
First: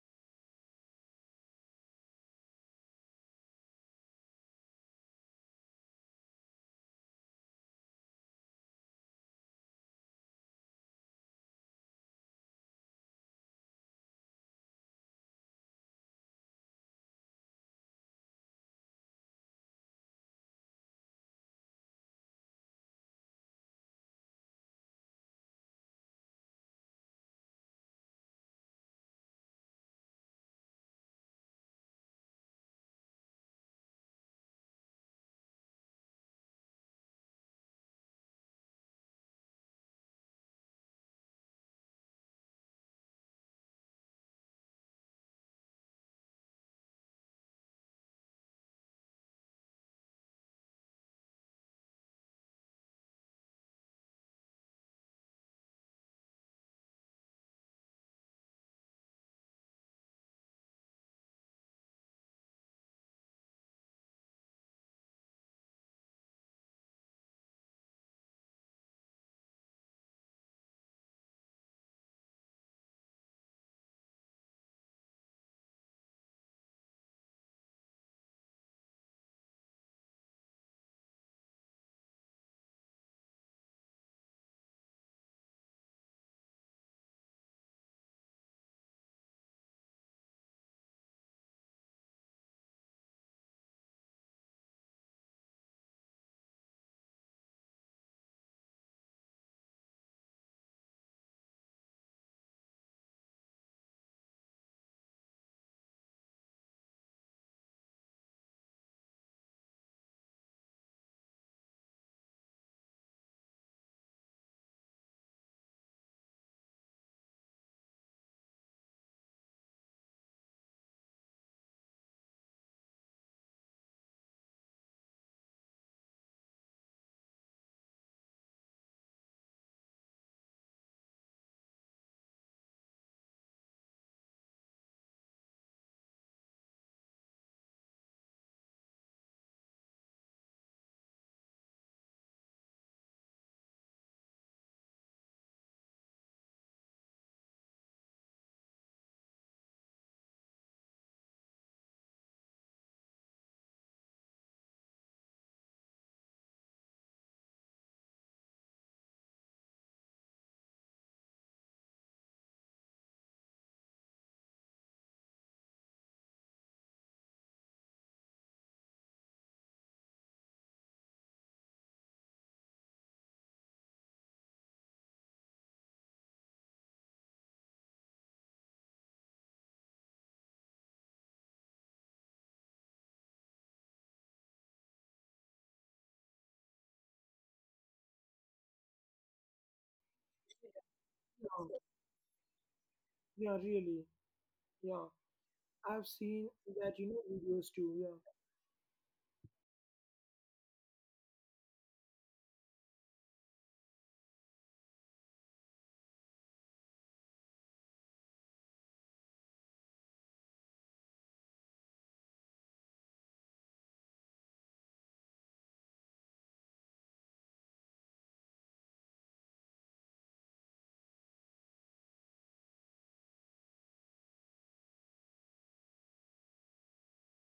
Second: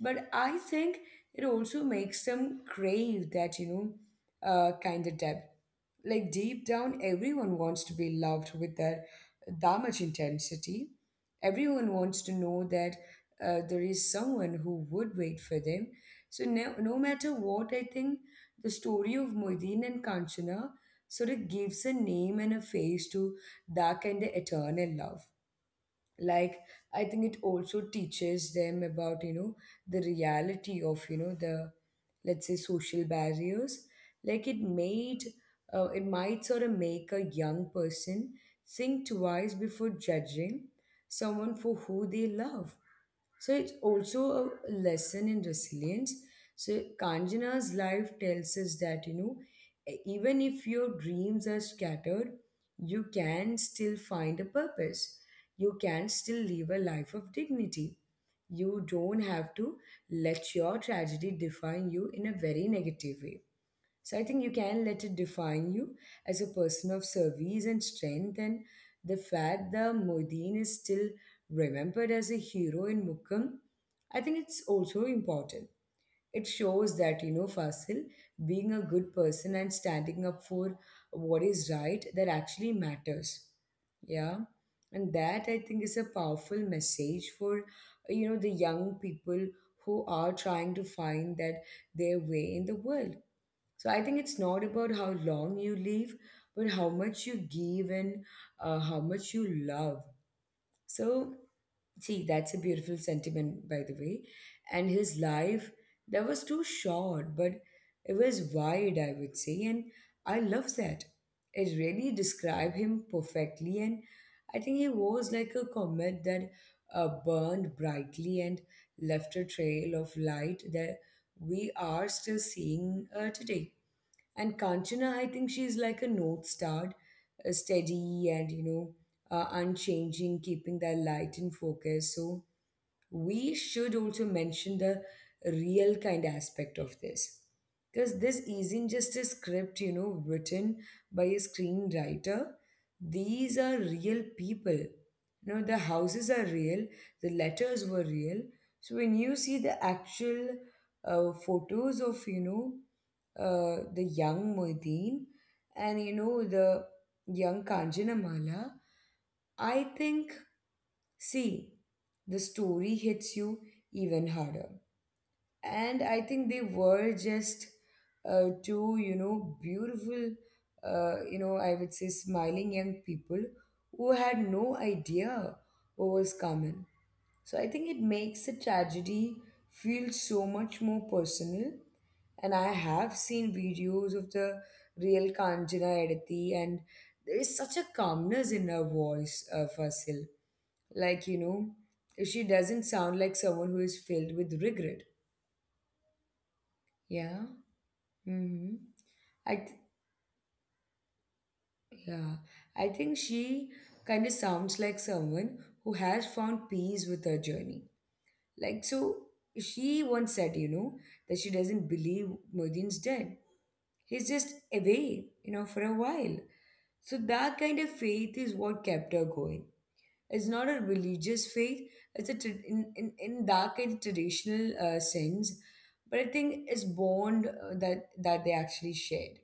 S1: But I think it also makes them crave that, kind of depth. Like, deep down, everyone wants to be loved with that much intensity. Everyone wants to know that there is someone who would wait for them. So no, no matter what, I think the story of Moideen and Kanchana sort of gives a name and a face to that kind of eternal love. Like i think it also teaches them about the reality of, you know, the, let's say, social barriers. like it made it might sort of make a young person think twice before judging someone for who they love. So it's also a lesson in resilience. So Kanjana's life tells us that, you know, even if your dreams are scattered, you can still find a purpose. You can still live a life of dignity. You don't have to let your tragedy define you in a very negative way. So I think you can let it define you as a person of service and strength, and the fact that Modin is still remembered as a hero in Mukkam, I think it's also important. It shows that, you know, Fasil, being a good person and standing up for what is right, that actually matters. Yeah, and that, I think, is a powerful message for, you know, the young people who are trying to find that their way in the world. So I think it's not about how long you live, but how much you give and how much you love. So, see, that's a beautiful sentiment, by the way. And his life, that was too short, but it was wide, I would say. And I love that. It really described him perfectly. And I think he was like a comet that burned brightly and left a trail of light that we are still seeing today. And Kanchana, I think she's like a north star, steady and, you know, unchanging, keeping that light in focus. So we should also mention the real kind aspect of this, because this isn't just a script, you know, written by a screenwriter. These are real people, you know. The houses are real, the letters were real. So when you see the actual photos of, you know, the young Muideen and, you know, the young Kanjana Mala, I think see, the story hits you even harder. And I think they were just two, you know, beautiful, I would say, smiling young people who had no idea what was coming. So I think it makes the tragedy feel so much more personal. And I have seen videos of the real Kanjana Edathi, and there is such a calmness in her voice, Fasil, like, you know, she doesn't sound like someone who is
S2: Yeah,
S1: filled with regret.
S2: yeah really. Yeah.
S1: Yeah.
S2: I've
S1: Mm-hmm.
S2: seen that,
S1: I th-
S2: videos too. Yeah,
S1: yeah, I think she kind of sounds like someone who has found peace with her journey. Like, so, she once said, you know, that she doesn't believe Mudin's dead. He's just away, you know, for a while. So that kind of faith is what kept her going. It's not a religious faith. It's a in, in that kind of traditional sense, but I think it's bond that they actually shared.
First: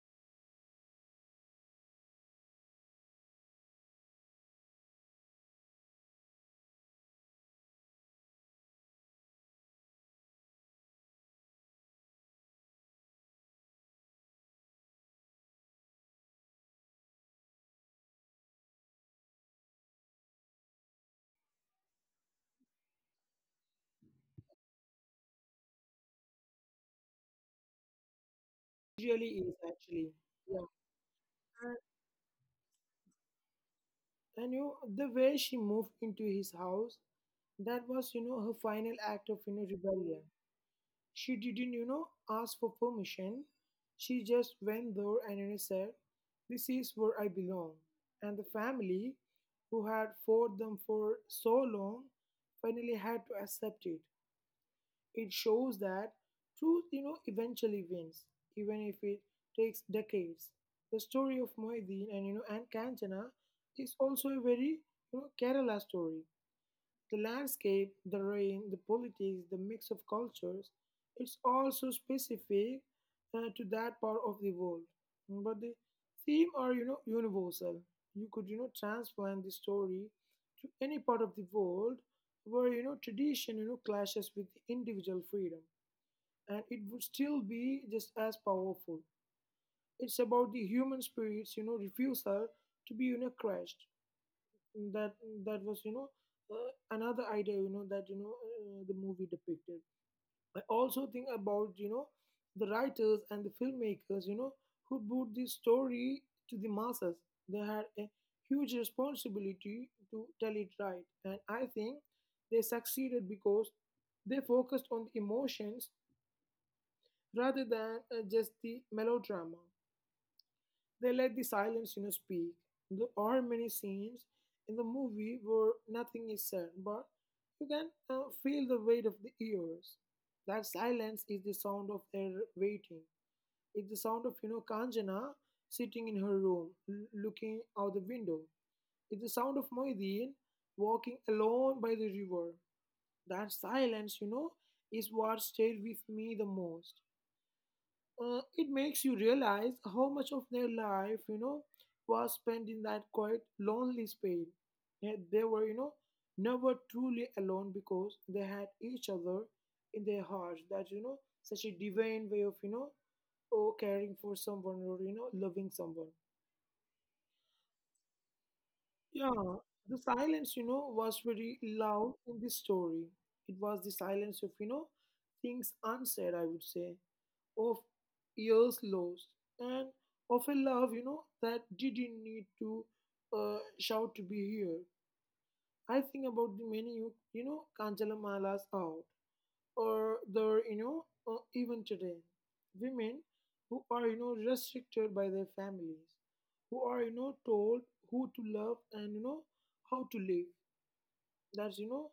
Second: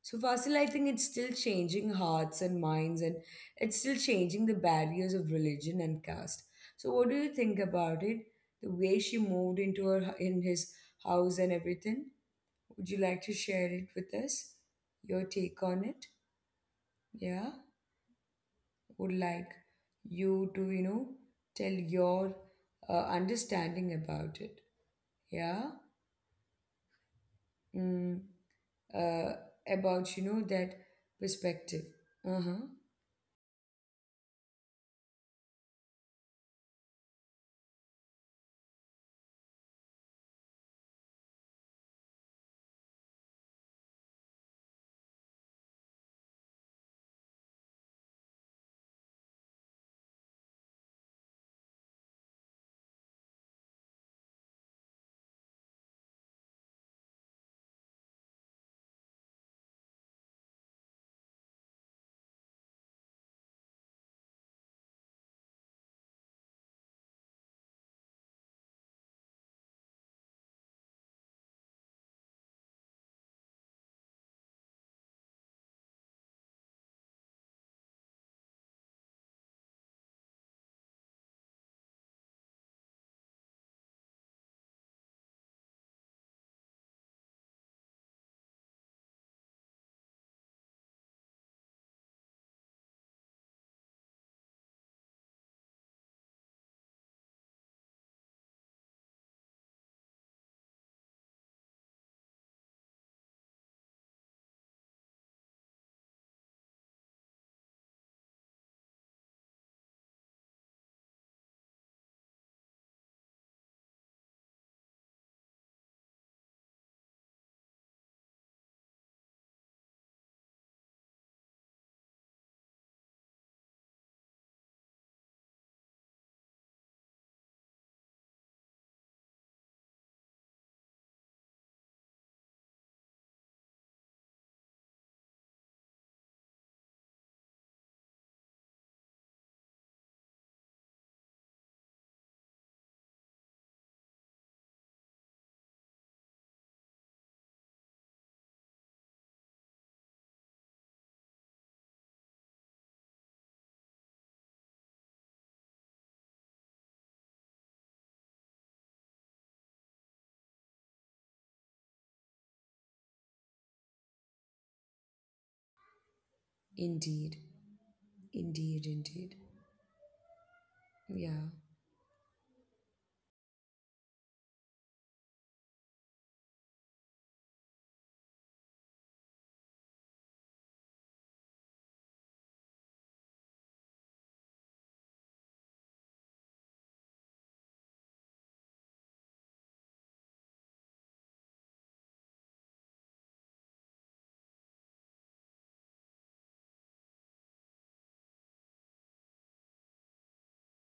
S1: So Fasil, I think it's still changing hearts and minds, and it's still changing the barriers of religion and caste. So what do you think about it? The way she moved into her in his house and everything. Would you like to share it with us? Your take on it? Yeah, would like you to, you know, tell your understanding about it. Yeah. Mm,
S2: really is actually.
S1: uh,
S2: Yeah,
S1: about, you know, that
S2: and,
S1: perspective. Uh huh.
S2: and the way she moved into his house, that was, her final act of, rebellion. She didn't, ask for permission. She just went there and, said, "This is where I belong." And the family, who had fought them for so long, finally had to accept it. It shows that truth, eventually wins, even if it takes decades. The story of Moedin and Kanchana is also a very Kerala story. The landscape, the rain, the politics, the mix of cultures, it's all so specific to that part of the world. But the theme are, universal. You could, transplant the story to any part of the world where, tradition, clashes with the individual freedom. And it would still be just as powerful. It's about the human spirit's, refusal to be, crushed. That that was you know uh, Another idea you know that you know the movie depicted. I also think about the writers and the filmmakers who brought this story to the masses. They had a huge responsibility to tell it right, and I think they succeeded because they focused on the emotions rather than just the melodrama. They let the silence, speak. There are many scenes in the movie where nothing is said, but you can feel the weight of the ears. That silence is the sound of their waiting. It's the sound of, Kanjana sitting in her room, looking out the window. It's the sound of Moideen walking alone by the river. That silence, is what stayed with me the most. It makes you realize how much of their life, was spent in that quiet, lonely space. Yeah, they were, never truly alone because they had each other in their hearts. That such a divine way of, caring for someone or loving someone.
S1: Indeed.
S2: Yeah, the
S1: Indeed.
S2: silence,
S1: Indeed.
S2: was very loud in this
S1: Yeah.
S2: story. It was the silence of, things unsaid. I would say of years lost, and of a love, that didn't need to shout to be here. I think about the many, Kanchalamala's out, or the, even today, women who are, restricted by their families, who are, told who to love and, how to live. That's, you know,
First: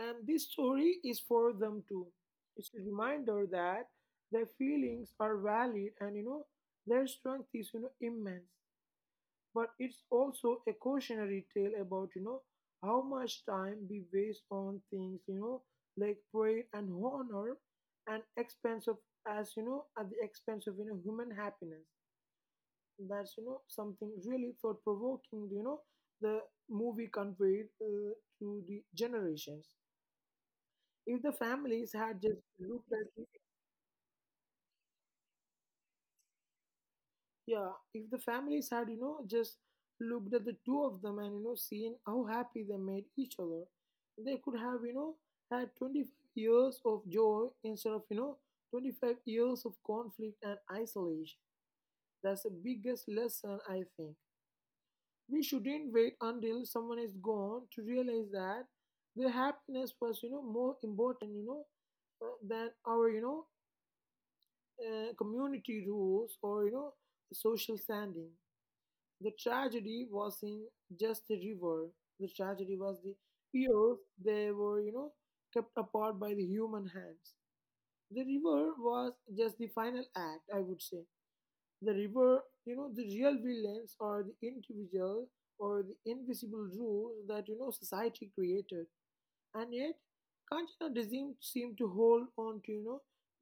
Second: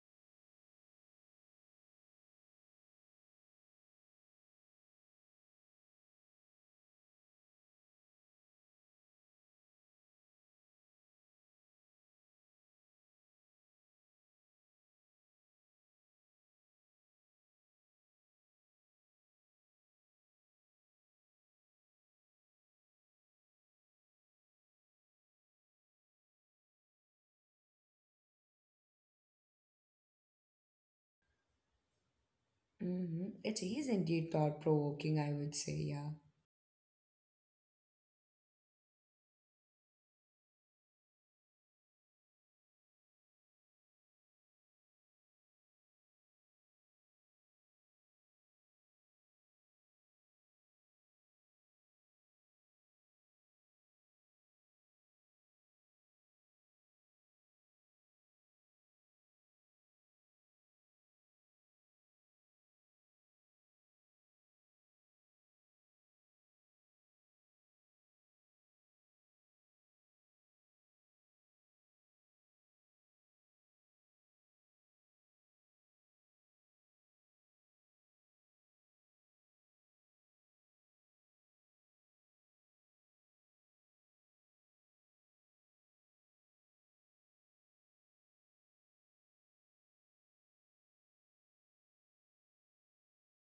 S2: and this story is for them too. It's a reminder that their feelings are valid and, their strength is, immense. But it's also a cautionary tale about, how much time we waste on things, like pride and honor and expense of, at the expense of, human happiness. That's, something really thought provoking, the movie conveyed to the generations if the families had just looked at.
S1: Mm-hmm. It is indeed thought provoking, I would say. Yeah.
S2: Yeah, if the families had just looked at the two of them and seen how happy they made each other, they could have had 25 years of joy instead of 25 years of conflict and isolation. That's the biggest lesson. I think we shouldn't wait until someone is gone to realize that their happiness was more important than our community rules or social standing. The tragedy was in just the river. The tragedy was the earth. They were kept apart by the human hands. The river was just the final act, I would say. The river, the real villains are the individual or the invisible rules that society created, and yet Kanchana doesn't seem to hold on to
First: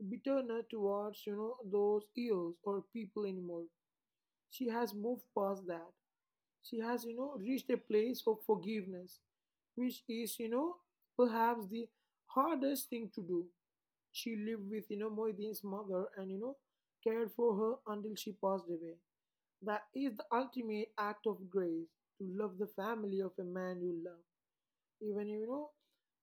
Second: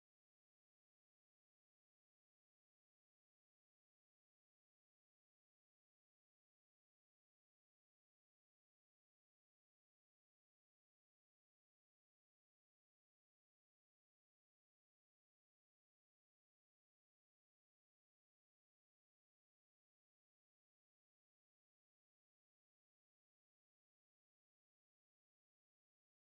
S2: bitterness towards those years or people anymore. She has moved past that. She has reached a place of forgiveness, which is perhaps the hardest thing to do. She lived with Moideen's mother and cared for her until she passed away. That is the ultimate act of grace, to love the family of a man you love, even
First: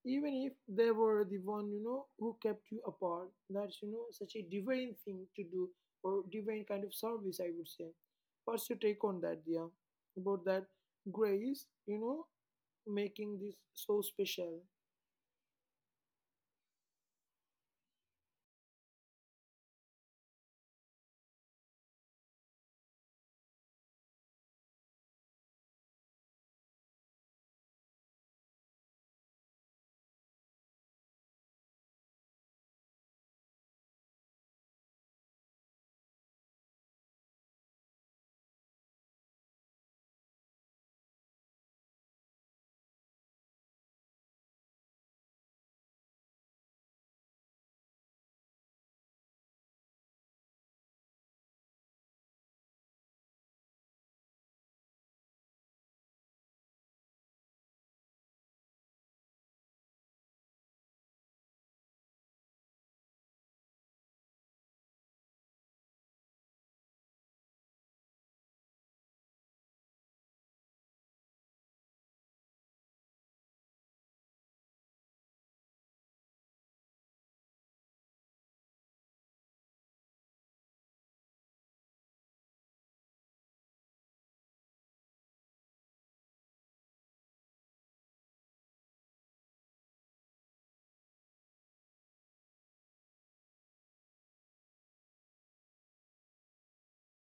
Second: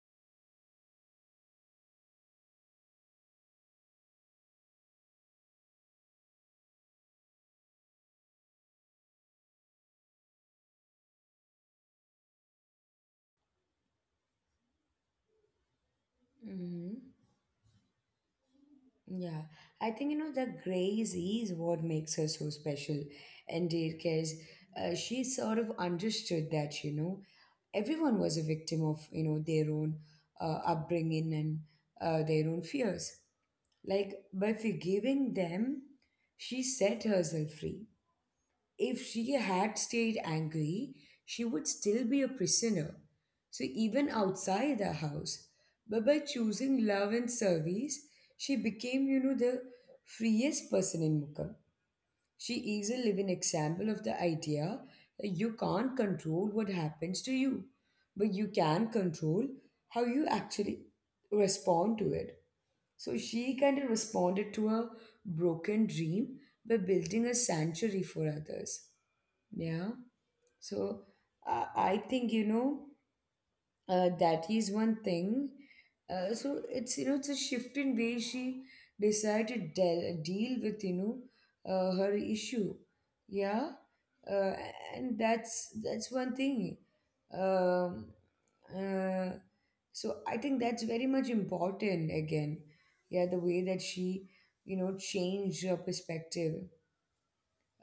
S2: even if they were the one who kept you apart. That's such a divine thing to do, or divine kind of service, I would say. What's your take on that? Yeah, about that grace, making this so special.
S1: Mm-hmm. Yeah, I think, you know, the grace is what makes her so special, indeed, because she sort of understood that, you know, everyone was a victim of, you know, their own upbringing and their own fears. Like, by forgiving them, she set herself free. If she had stayed angry, she would still be a prisoner. So, even outside the house, but by choosing love and service, she became, you know, the freest person in Mukkam. She is a living example of the idea that you can't control what happens to you, but you can control how you actually respond to it. So she kind of responded to her broken dream by building a sanctuary for others. Yeah. So I think, that is one thing. So it's, you know, it's a shift in way she decided to deal with, you know, her issue. Yeah. Uh, and that's one thing. Um, uh, so I think that's very much important again. Yeah. The way that she, you know, changed her perspective,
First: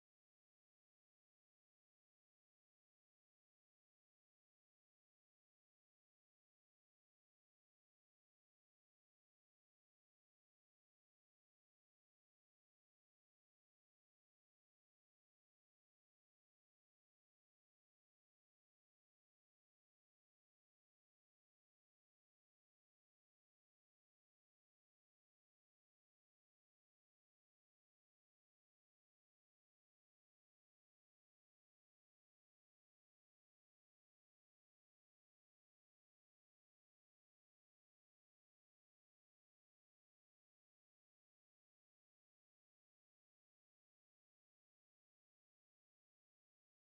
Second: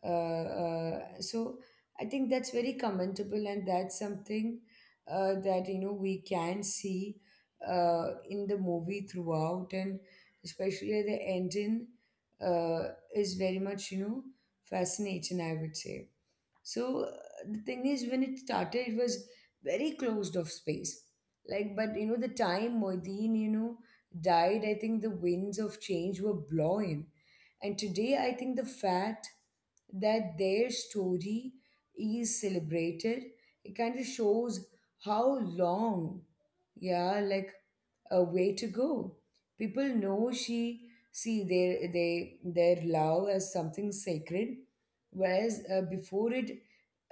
S1: so I think that's very commendable, and that's something that, you know, we can see in the movie throughout, and especially at the ending is very much, you know, fascinating, I would say. So the thing is, when it started, it was very closed off space. Like, but, you know, the time Moideen, you know, died, I think the winds of change were blowing. And today, I think the fact that their story is celebrated, it kind of shows how long, yeah, like a way to go. People know she see their they their love as something sacred, whereas before it,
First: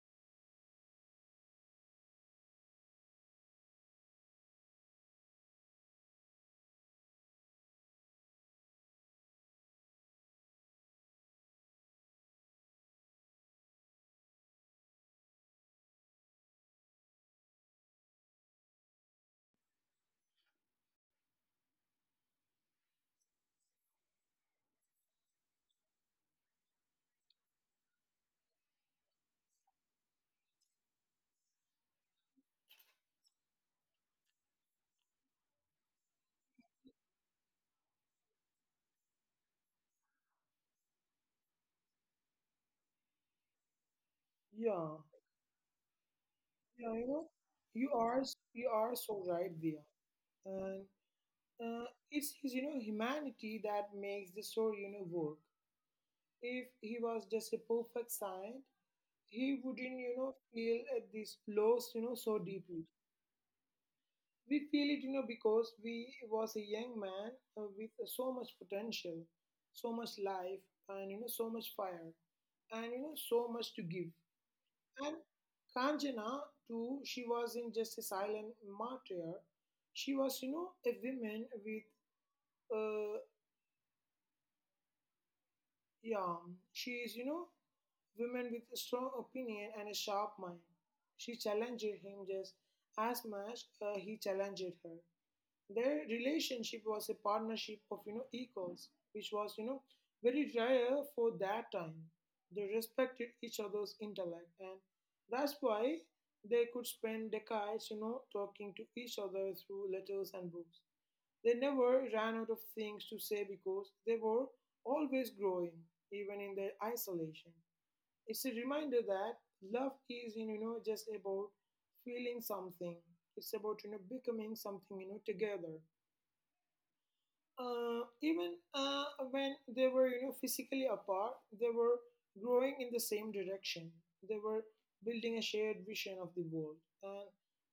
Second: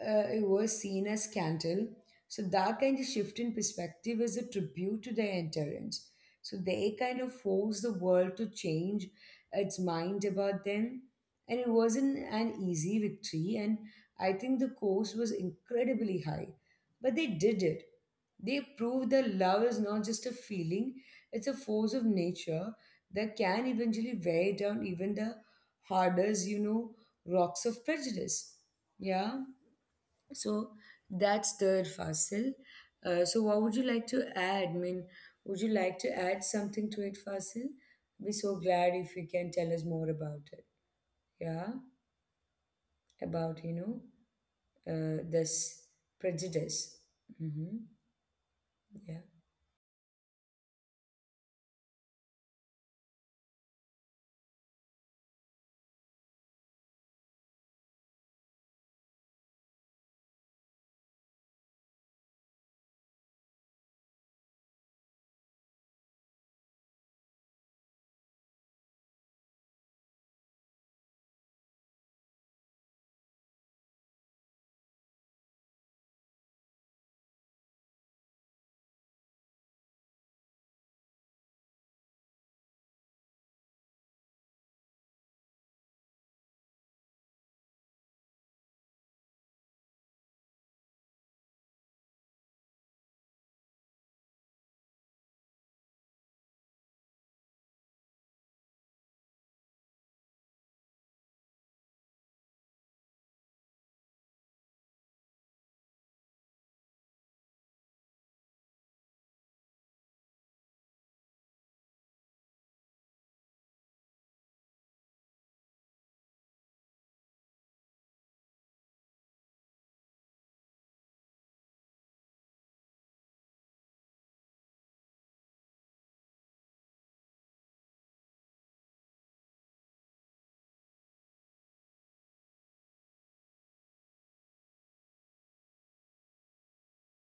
S1: it was seen as scandal. So that kind of shift in perspective is a tribute to their endurance. So they kind of forced the world to change its mind about them, and it wasn't an easy victory. And I think the cost was incredibly high, but they did it. They proved that love is not just a feeling; it's a force of nature that can eventually weigh down even the hardest, you know, rocks of prejudice. Yeah. So that's third Fasil. So what would you like to add? I mean, would you like to add something to it, Fasil? Be so glad if you can tell us more about it. Yeah, about, you know,
S2: Yeah,
S1: this
S2: yeah,
S1: prejudice. Mm-hmm.
S2: you are you are so
S1: Yeah.
S2: right there. And uh, it's his humanity that makes the story work. If he was just a perfect saint, he wouldn't, feel this loss, so deeply. We feel it, because we was a young man with so much potential, so much life, and so much fire, and so much to give. And Kanjana too, she wasn't just a silent martyr. She was, you know, a woman with, uh, yeah, she is, women with strong opinion and a sharp mind. She challenged him just as much he challenged her. Their relationship was a partnership of equals, which was very rare for that time. They respected each other's intellect, and that's why they could spend decades talking to each other through letters and books. They never ran out of things to say because they were always growing, even in their isolation. It's a reminder that love isn't just about feeling something. It's about becoming something together. Even when they were physically apart, they were growing in the same direction. They were building a shared vision of the world, and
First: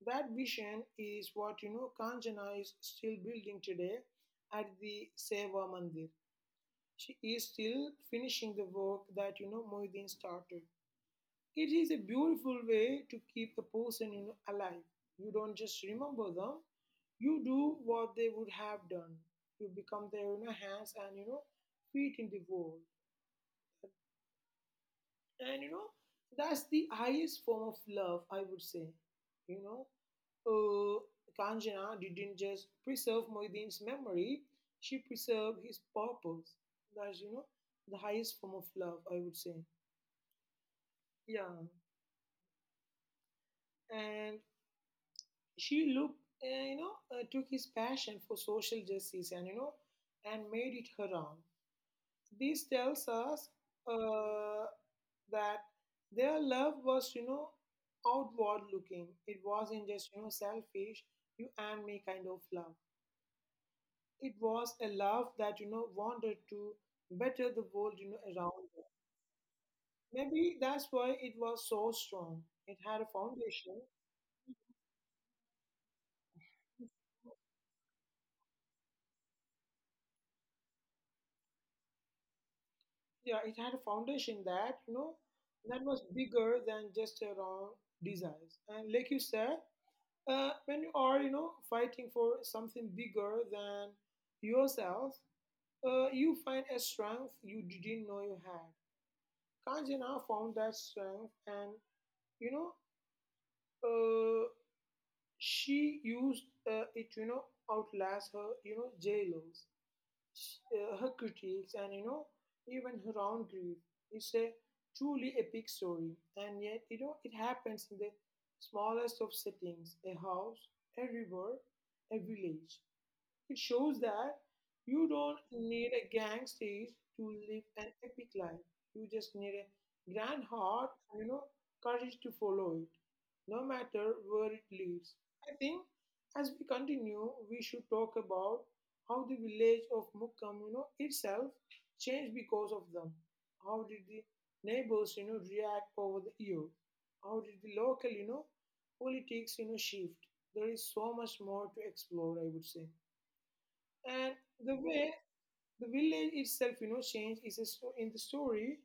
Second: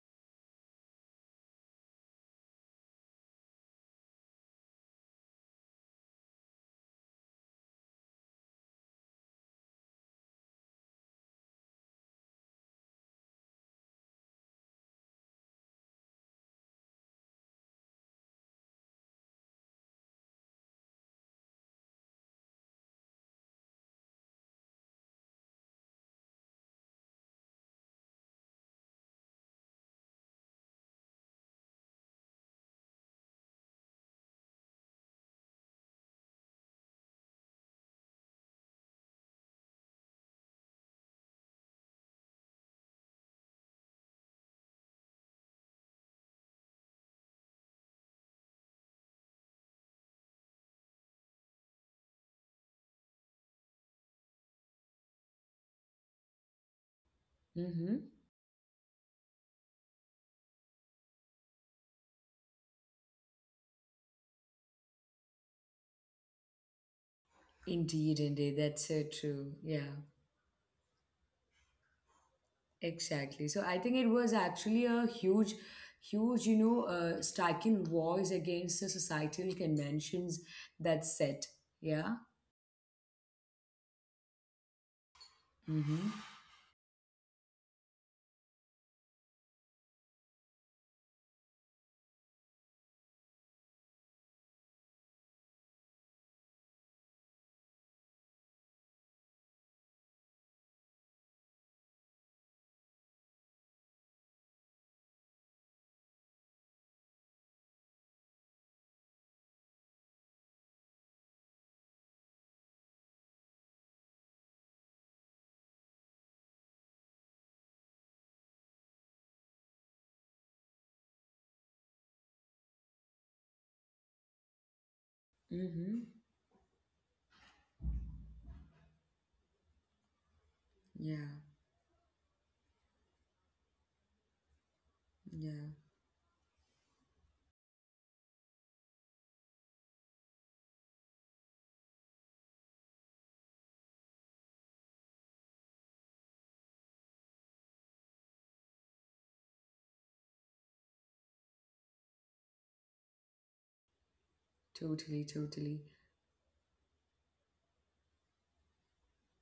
S2: that vision is what Kanchana is still building today at the Seva Mandir. She is still finishing the work that Moideen started. It is a beautiful way to keep a person, alive. You don't just remember them, you do what they would have done. You become their, hands and feet in the world. And that's the highest form of love, I would say. You know, uh, Kanjana didn't just preserve Moeddin's memory, she preserved his purpose. That's, the highest form of love, I would say. Yeah. And she looked, took his passion for social justice and, made it her own. This tells us uh, that their love was,
S1: Mm-hmm.
S2: outward looking. It wasn't just, selfish, you and me kind of love. It was a love that, wanted to better the world,
S1: Indeed,
S2: around
S1: indeed,
S2: her.
S1: that's so true. Yeah.
S2: Maybe that's why it was so strong. It had a
S1: Exactly. So
S2: foundation.
S1: I think it was actually a huge, huge, you know, striking voice against the societal conventions that set. Yeah.
S2: Yeah, it had a foundation that, that was
S1: Mm-hmm.
S2: bigger than just a around desires. And like you said, when you are, fighting for something bigger than yourself, you find a strength you didn't know you had. Kanjana found that strength and, you know, uh, she used it, outlast her, jailers. Her critics, and even her own grief. It's a truly epic story, and yet it happens in the smallest of settings: a house, a river, a village. It shows that you don't
S1: Mm-hmm.
S2: need a gang stage to live an epic life. You just need a grand heart
S1: Yeah.
S2: and courage to follow it, no matter where it leads.
S1: Yeah.
S2: I think as we continue, we should talk about how the village of Mukkam, itself changed because of them. How did the neighbors, react over the year? How did the local, politics, shift? There is so much more to explore, I would say. And
S1: Totally.
S2: the way
S1: Totally.
S2: the village itself, changed is a in the story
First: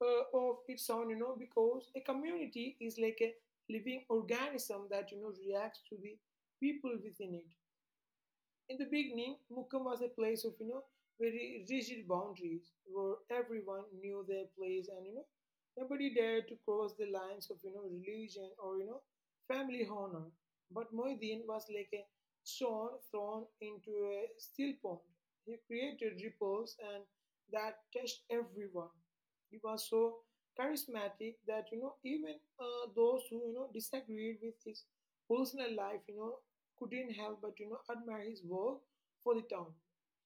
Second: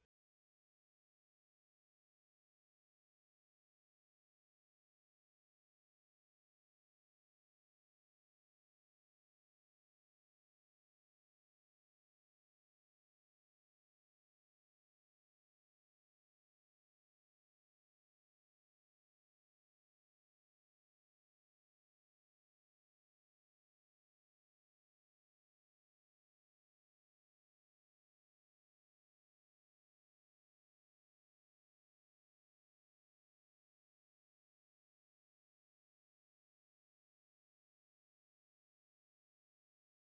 S2: of its own, because a community is like a living organism that, reacts to the people within it. In the beginning, Mukkam was a place of, very rigid boundaries where everyone knew their place and, nobody dared to cross the lines of, religion or, family honor. But Moideen was like a stone thrown into a still pond. He created ripples and that touched everyone. He was so charismatic that, even those who, disagreed with his personal life, couldn't help but admire his work for the town.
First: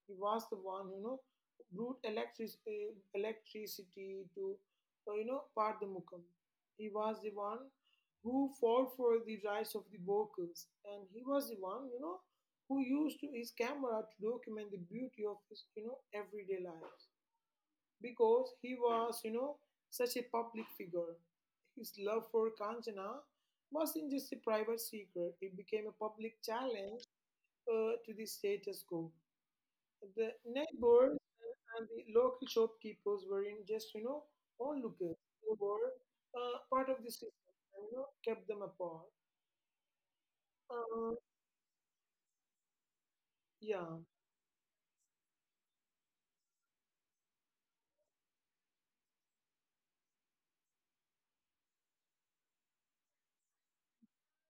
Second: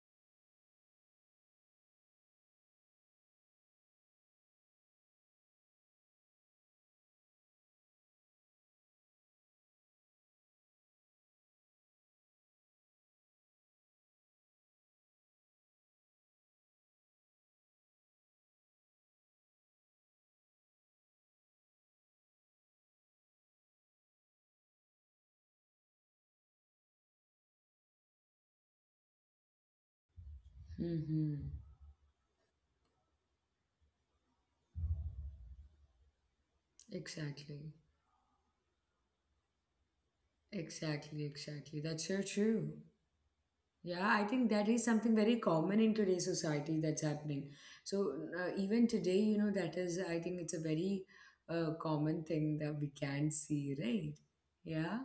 S2: He was the one brought electricity to part the Mukam. He was the one who fought for the rights of the workers, and he was the one who used his camera to document the beauty of his everyday lives because he was such a public figure. His love for Kanchana wasn't just a private secret; it became a public challenge to the status quo. The
S1: Mm-hmm.
S2: neighbors and the local shopkeepers were in just, onlookers. They were part of the system
S1: Exactly.
S2: and, kept them apart.
S1: Exactly.
S2: Uh,
S1: Exactly. That's so true. Yeah, I
S2: yeah,
S1: think that is something very common in today's society that's happening. So even today, you know, I think it's a very common thing that we can see, right? Yeah.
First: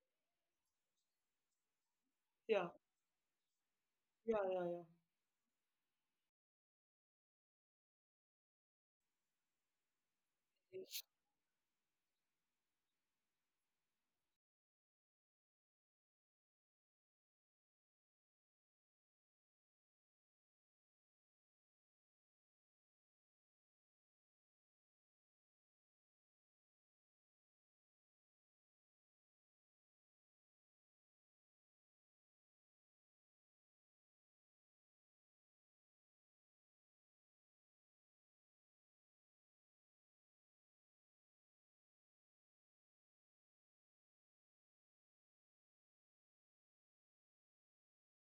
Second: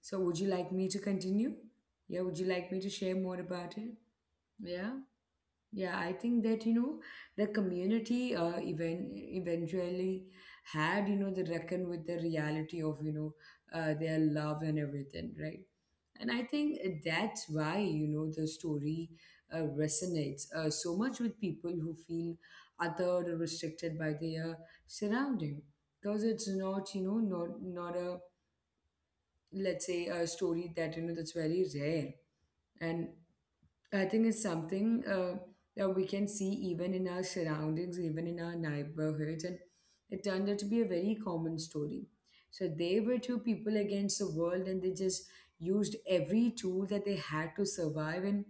S1: So would you like me to continue? Yeah, would you
S2: yeah,
S1: like me to share more about it? Yeah.
S2: yeah.
S1: Yeah, I think that, you know, the community even eventually had, you know, the reckon with the reality of, you know, their love and everything, right? And I think that's why, you know, the story resonates so much with people who feel othered or restricted by their surrounding. Because it's not, you know, not, not a, let's say, a story that, you know, that's very rare. And I think it's something that we can see even in our surroundings, even in our neighborhoods, and it turned out to be a very common story. So they were two people against the world, and they just used every tool that they had to survive. And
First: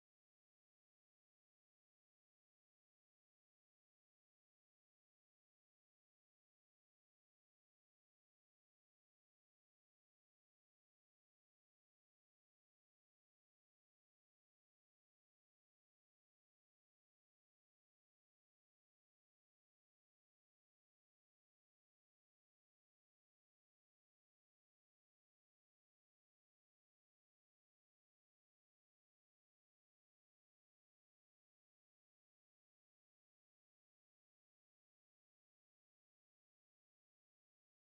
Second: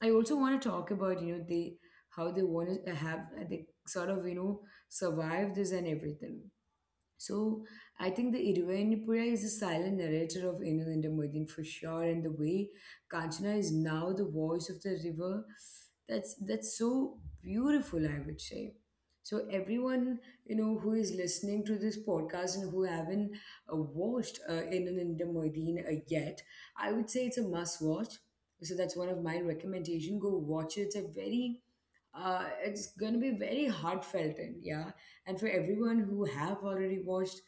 S1: I also want to talk about, you know, they how they want to have they sort of, you know, survive this and everything. So I think the Irvainipura is a silent narrator of Inalanda Moidin for sure, and the way Kanchana is now the voice of the river, that's so beautiful, I would say. So everyone, you know, who is listening to this podcast and who haven't watched Inalanda Moidin yet, I would say it's a must watch. So that's one of my recommendation. Go watch it. It's a very it's going to be very heartfelt. And yeah, and for everyone who have already watched,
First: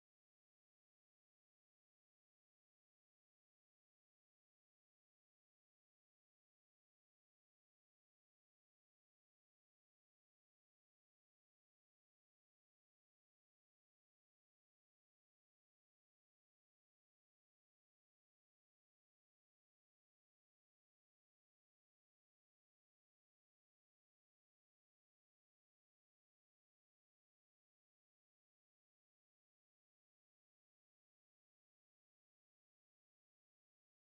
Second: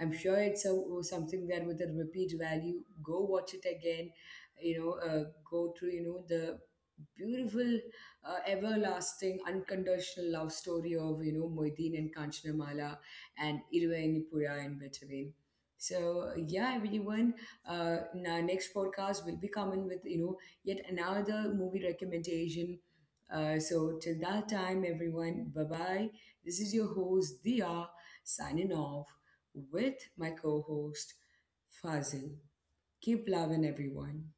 S1: I'm sure it's a, something that with a repeat value. Go watch it again, you know. Go through, you know, the beautiful everlasting unconditional love story of, you know, Moideen and Kanchanamala and Irvainipura in between. So yeah, everyone, in our next podcast will be coming with, you know, yet another movie recommendation. So till that time, everyone, bye bye. This is your host Dia, signing off with my co-host Fazil. Keep loving, everyone.